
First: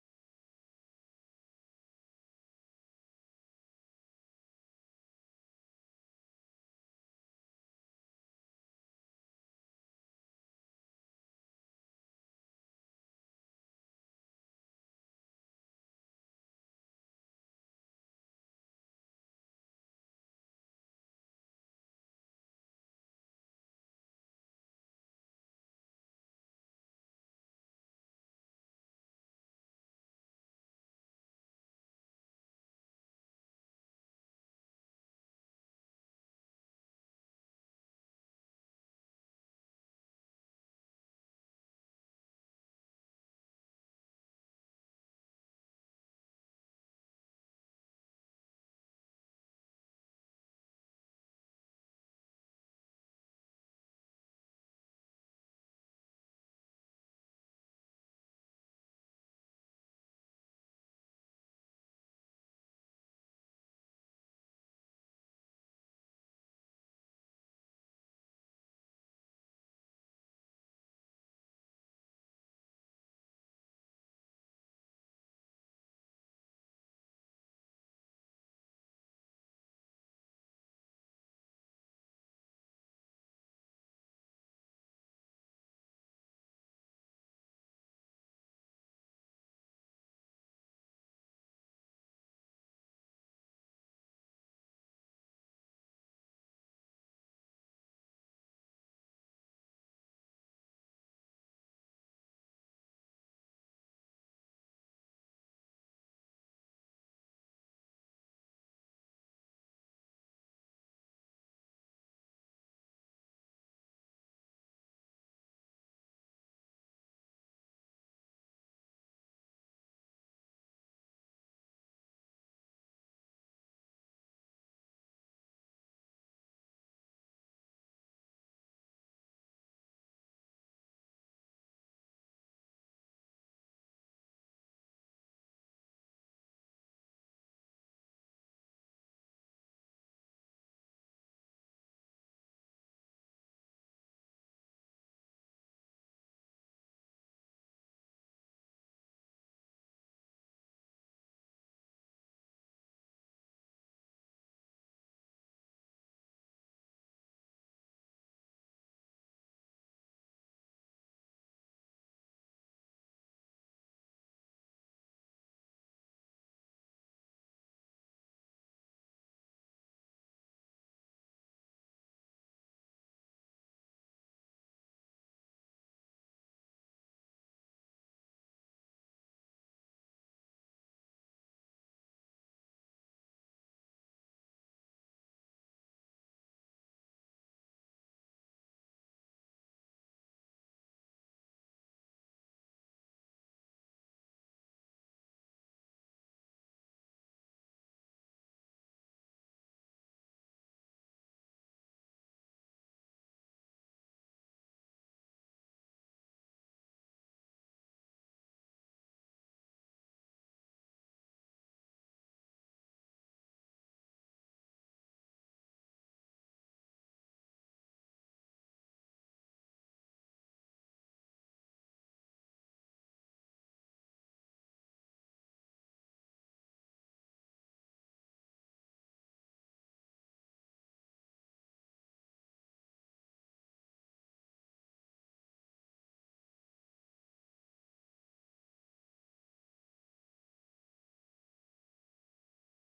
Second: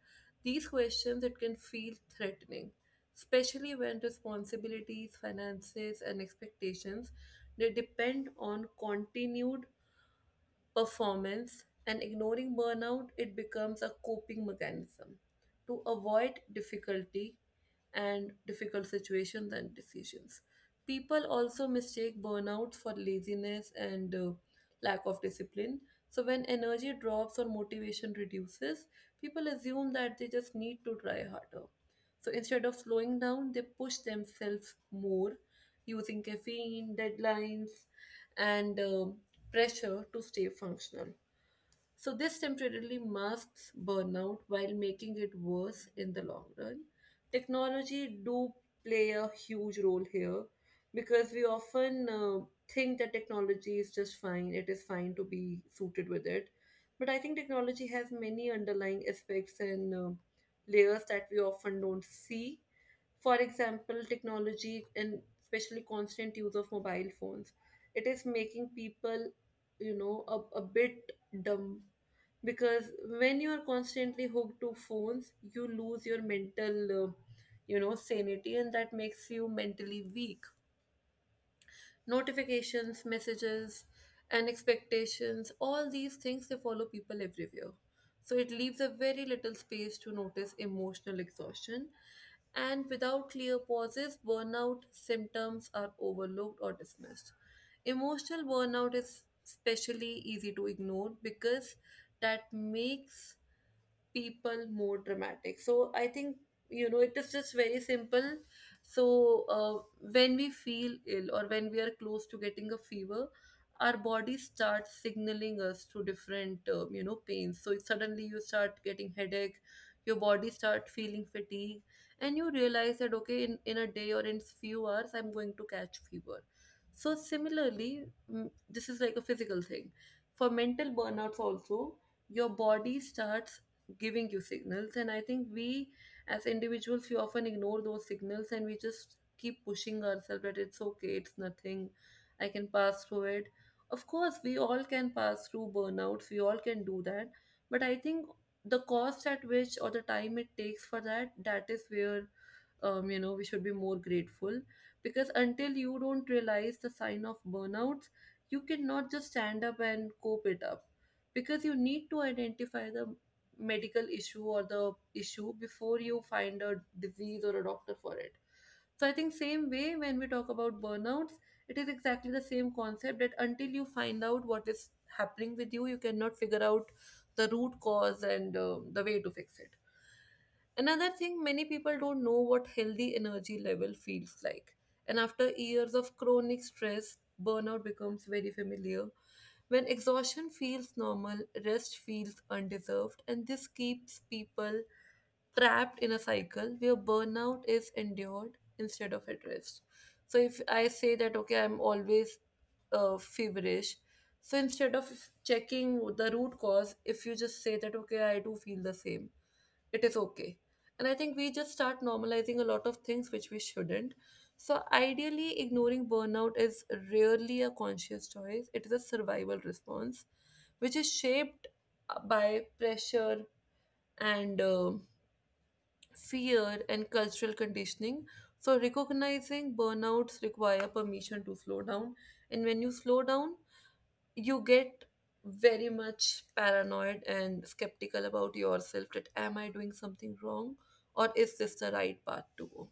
Speaker 1: These questions it can feel threatening, especially when responsibilities, finances, and expectations they depend on continued performance, and ignoring burnout, it becomes a coping mechanism to avoid difficulty and difficult situations and decisions. People also mistake burnout for laziness and, lack of discipline. So when energy drops or motivation reduces, people assume that they just need to try harder. So instead of slowing down, they push themselves more, using caffeine, deadlines, and pressure to stay functional. So this temporarily masks burnout while making it worse in the long run. Technology do play a huge role here, because we often, think that technology is just fine, it is fine to be suited with it. But I think technology has many underlying aspects and, layers that we often don't see. For example, technology and especially constant use of mobile phones, it is making people, you know, a bit dumb, because when you are constantly hooked to phones you lose your mental, you know, sanity, and that makes you mentally weak. Notifications, messages, and expectations, all these things they follow people everywhere, so it leaves a very little space to notice emotional exhaustion. And without clear pauses, burnout symptoms are overlooked or dismissed. Emotional burnout is especially easy to ignore because that makes people more dramatic. So I think, you know, it is just very simple. So, when we feel ill or when we are close to getting a fever, our body starts signaling us through different, you know, pains. So if suddenly you start getting headache, your body start feeling fatigue, and you realize that, okay, in a day or in few hours I'm going to catch fever. So similarly, this is like a physical thing. For mental burnouts also, your body starts giving you signals, and I think we as individuals we often ignore those signals and we just keep pushing ourselves that it's okay, it's nothing, I can pass through it. Of course, we all can pass through burnouts, we all can do that. But I think the cost at which, or the time it takes for that, is where, you know, we should be more grateful. Because until you don't realize the sign of burnouts, you cannot just stand up and cope it up, because you need to identify the medical issue or the issue before you find a disease or a doctor for it. So I think same way when we talk about burnouts, it is exactly the same concept, that until you find out what is happening with you, you cannot figure out the root cause and, the way to fix it. Another thing, many people don't know what healthy energy level feels like. And after years of chronic stress, burnout becomes very familiar. When exhaustion feels normal, rest feels undeserved, and this keeps people trapped in a cycle where burnout is endured instead of addressed. So if I say that, okay, I'm always, feverish, so instead of checking the root cause, if you just say that, okay, I do feel the same, it is okay. And I think we just start normalizing a lot of things which we shouldn't. So ideally ignoring burnout is rarely a conscious choice, it is a survival response which is shaped, by pressure and, fear and cultural conditioning. So recognizing burnouts require permission to slow down. And when you slow down, you get very much paranoid and skeptical about yourself, that am I doing something wrong or is this the right path to go.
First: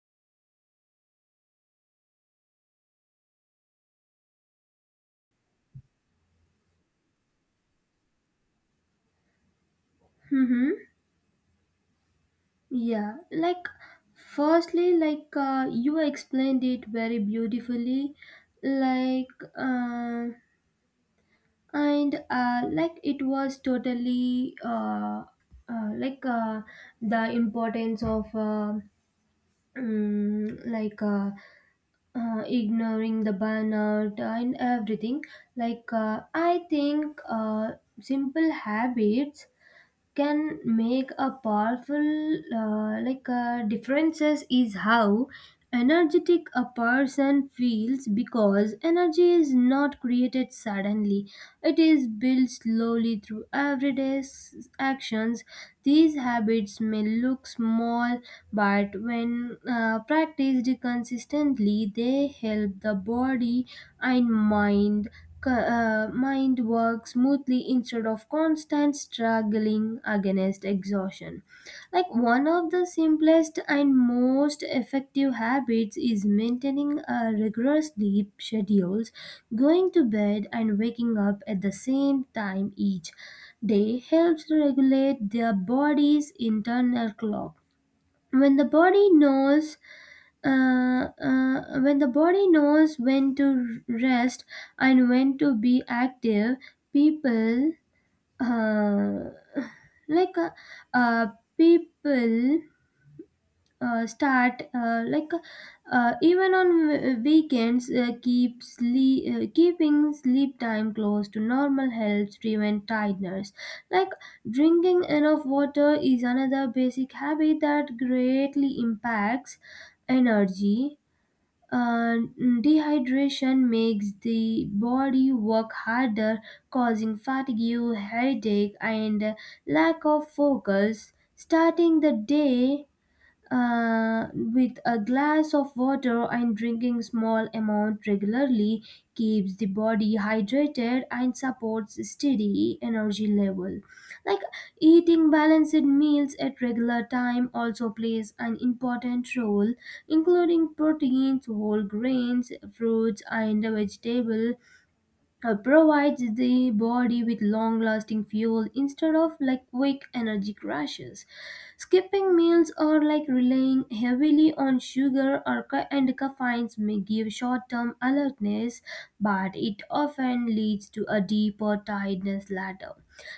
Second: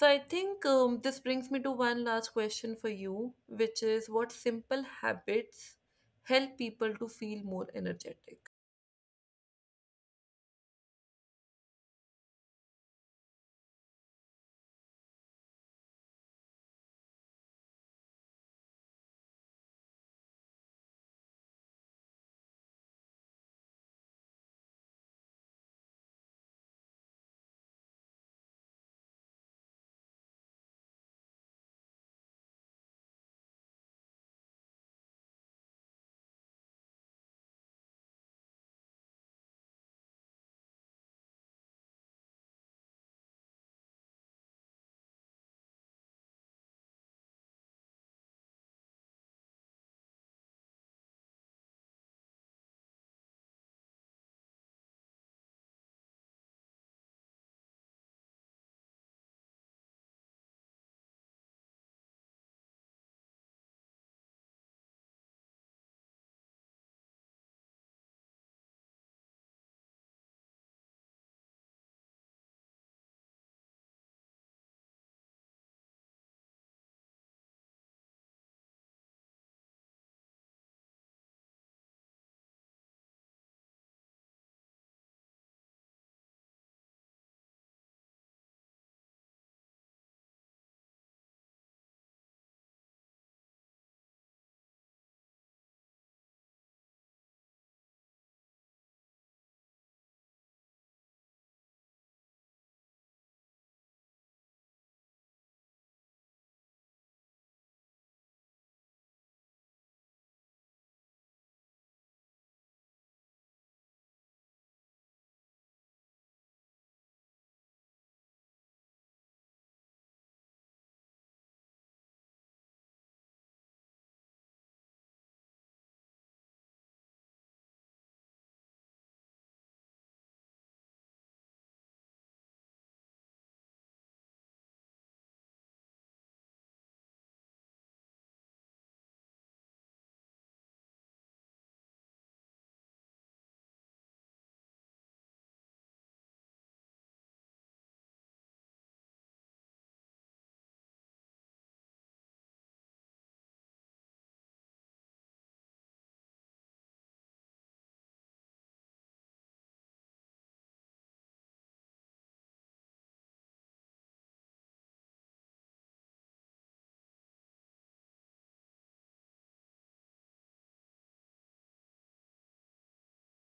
Speaker 1: So I think, this brings me to one last question for you, which is what simple habits help people to feel more energetic.
Speaker 2: Mm-hmm. Yeah, like firstly, you explained it very beautifully. Like uh, and like It was totally uh, like uh, the importance of mm, like uh, ignoring the burnout and everything. I think simple habits can make a powerful differences is how energetic a person feels, because energy is not created suddenly. It is built slowly through everyday actions. These habits may look small, but when practiced consistently, they help the body and mind work smoothly instead of constant struggling against exhaustion. Like, one of the simplest and most effective habits is maintaining a rigorous sleep schedules, going to bed and waking up at the same time each day helps regulate their body's internal clock. When the body knows when to rest and when to be active, people uh, like uh, uh, people start even on weekends, keeping sleep time close to normal helps prevent tiredness. Like, drinking enough water is another basic habit that greatly impacts energy. And dehydration makes the body work harder, causing fatigue, headache, and lack of focus. Starting the day with a glass of water and drinking small amount regularly keeps the body hydrated and supports steady energy level. Like, eating balanced meals at regular time also plays an important role. Including proteins, whole grains, fruits and vegetable provides the body with long lasting fuel instead of like quick energy crashes. Skipping meals or like relying heavily on sugar or ca- and caffeines may give short-term alertness, but it often leads to a deeper tiredness later.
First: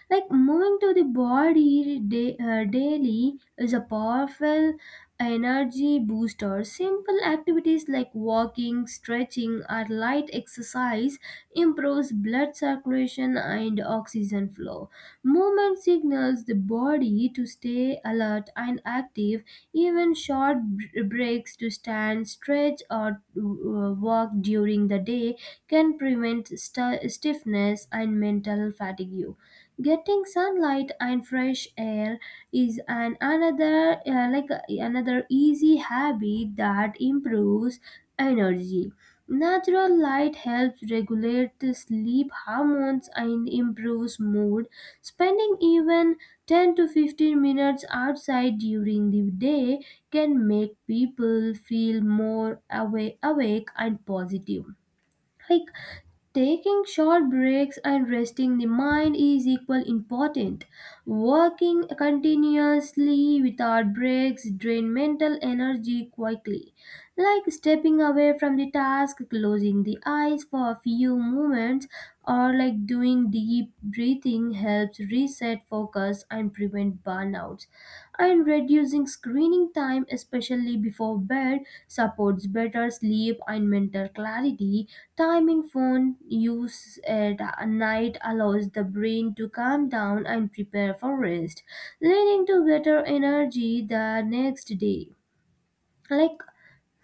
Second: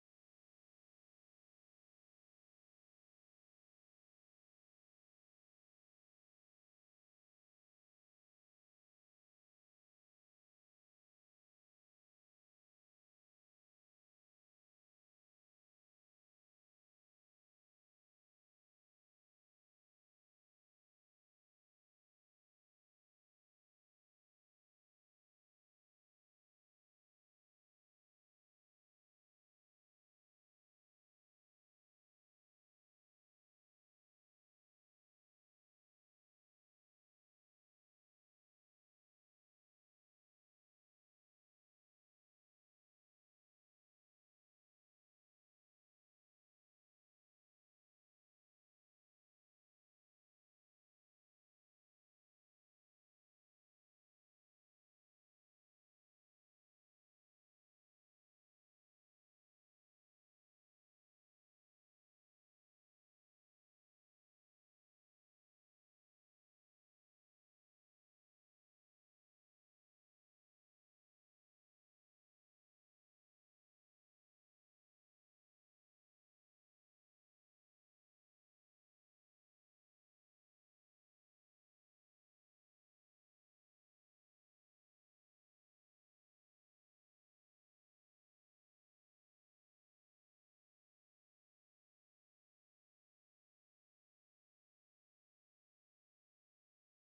Speaker 2: Like, moving to the body daily is a powerful energy booster. Simple activities like walking, stretching, or light exercise improves blood circulation and oxygen flow. Movement signals the body to stay alert and active. Even short breaks to stand, stretch, or walk during the day can prevent stiffness and mental fatigue. Getting sunlight and fresh air is an another another easy habit that improves energy. Natural light helps regulate the sleep hormones and improves mood. Spending even 10 to 15 minutes outside during the day can make people feel more awake and positive. Like, taking short breaks and resting the mind is equally important. Working continuously without breaks drain mental energy quickly, like stepping away from the task, closing the eyes for a few moments, or like doing deep breathing helps reset focus and prevent burnouts. And reducing screening time, especially before bed, supports better sleep and mental clarity. Timing phone use at night allows the brain to calm down and prepare for rest, leading to better energy the next day. Like,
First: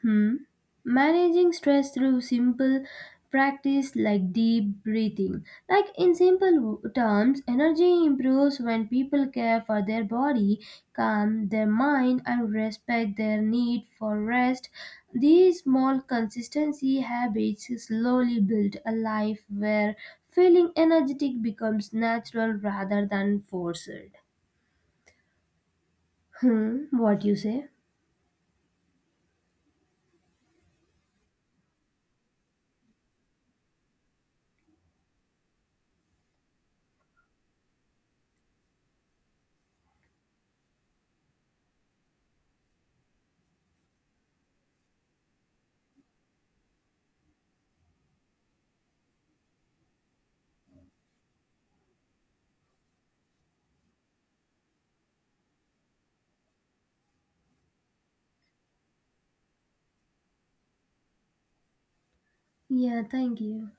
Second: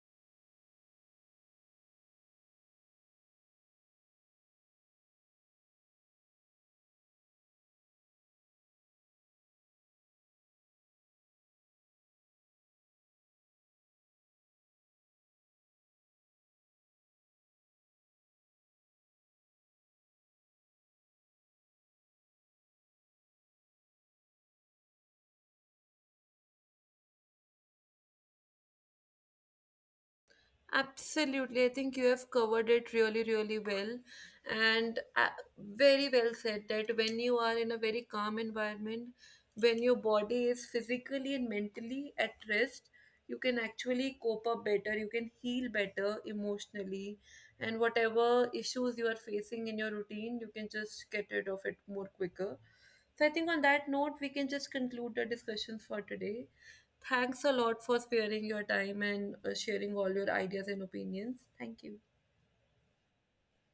Speaker 2: hmm, managing stress through simple practice like deep breathing. Like, in simple terms, energy improves when people care for their body, calm their mind, and respect their need for rest. These small consistency habits slowly build a life where feeling energetic becomes natural rather than forced. Hmm, what you say?
Speaker 1: Absolutely. I think you have covered it really, really well. And, very well said that when you are in a very calm environment, when your body is physically and mentally at rest, you can actually cope up better, you can heal better emotionally, and whatever issues you are facing in your routine, you can just get rid of it more quicker. So I think on that note, we can just conclude the discussions for today. Thanks a lot for sparing your time and, sharing all your ideas and opinions. Thank you.
Speaker 2: Yeah, thank you.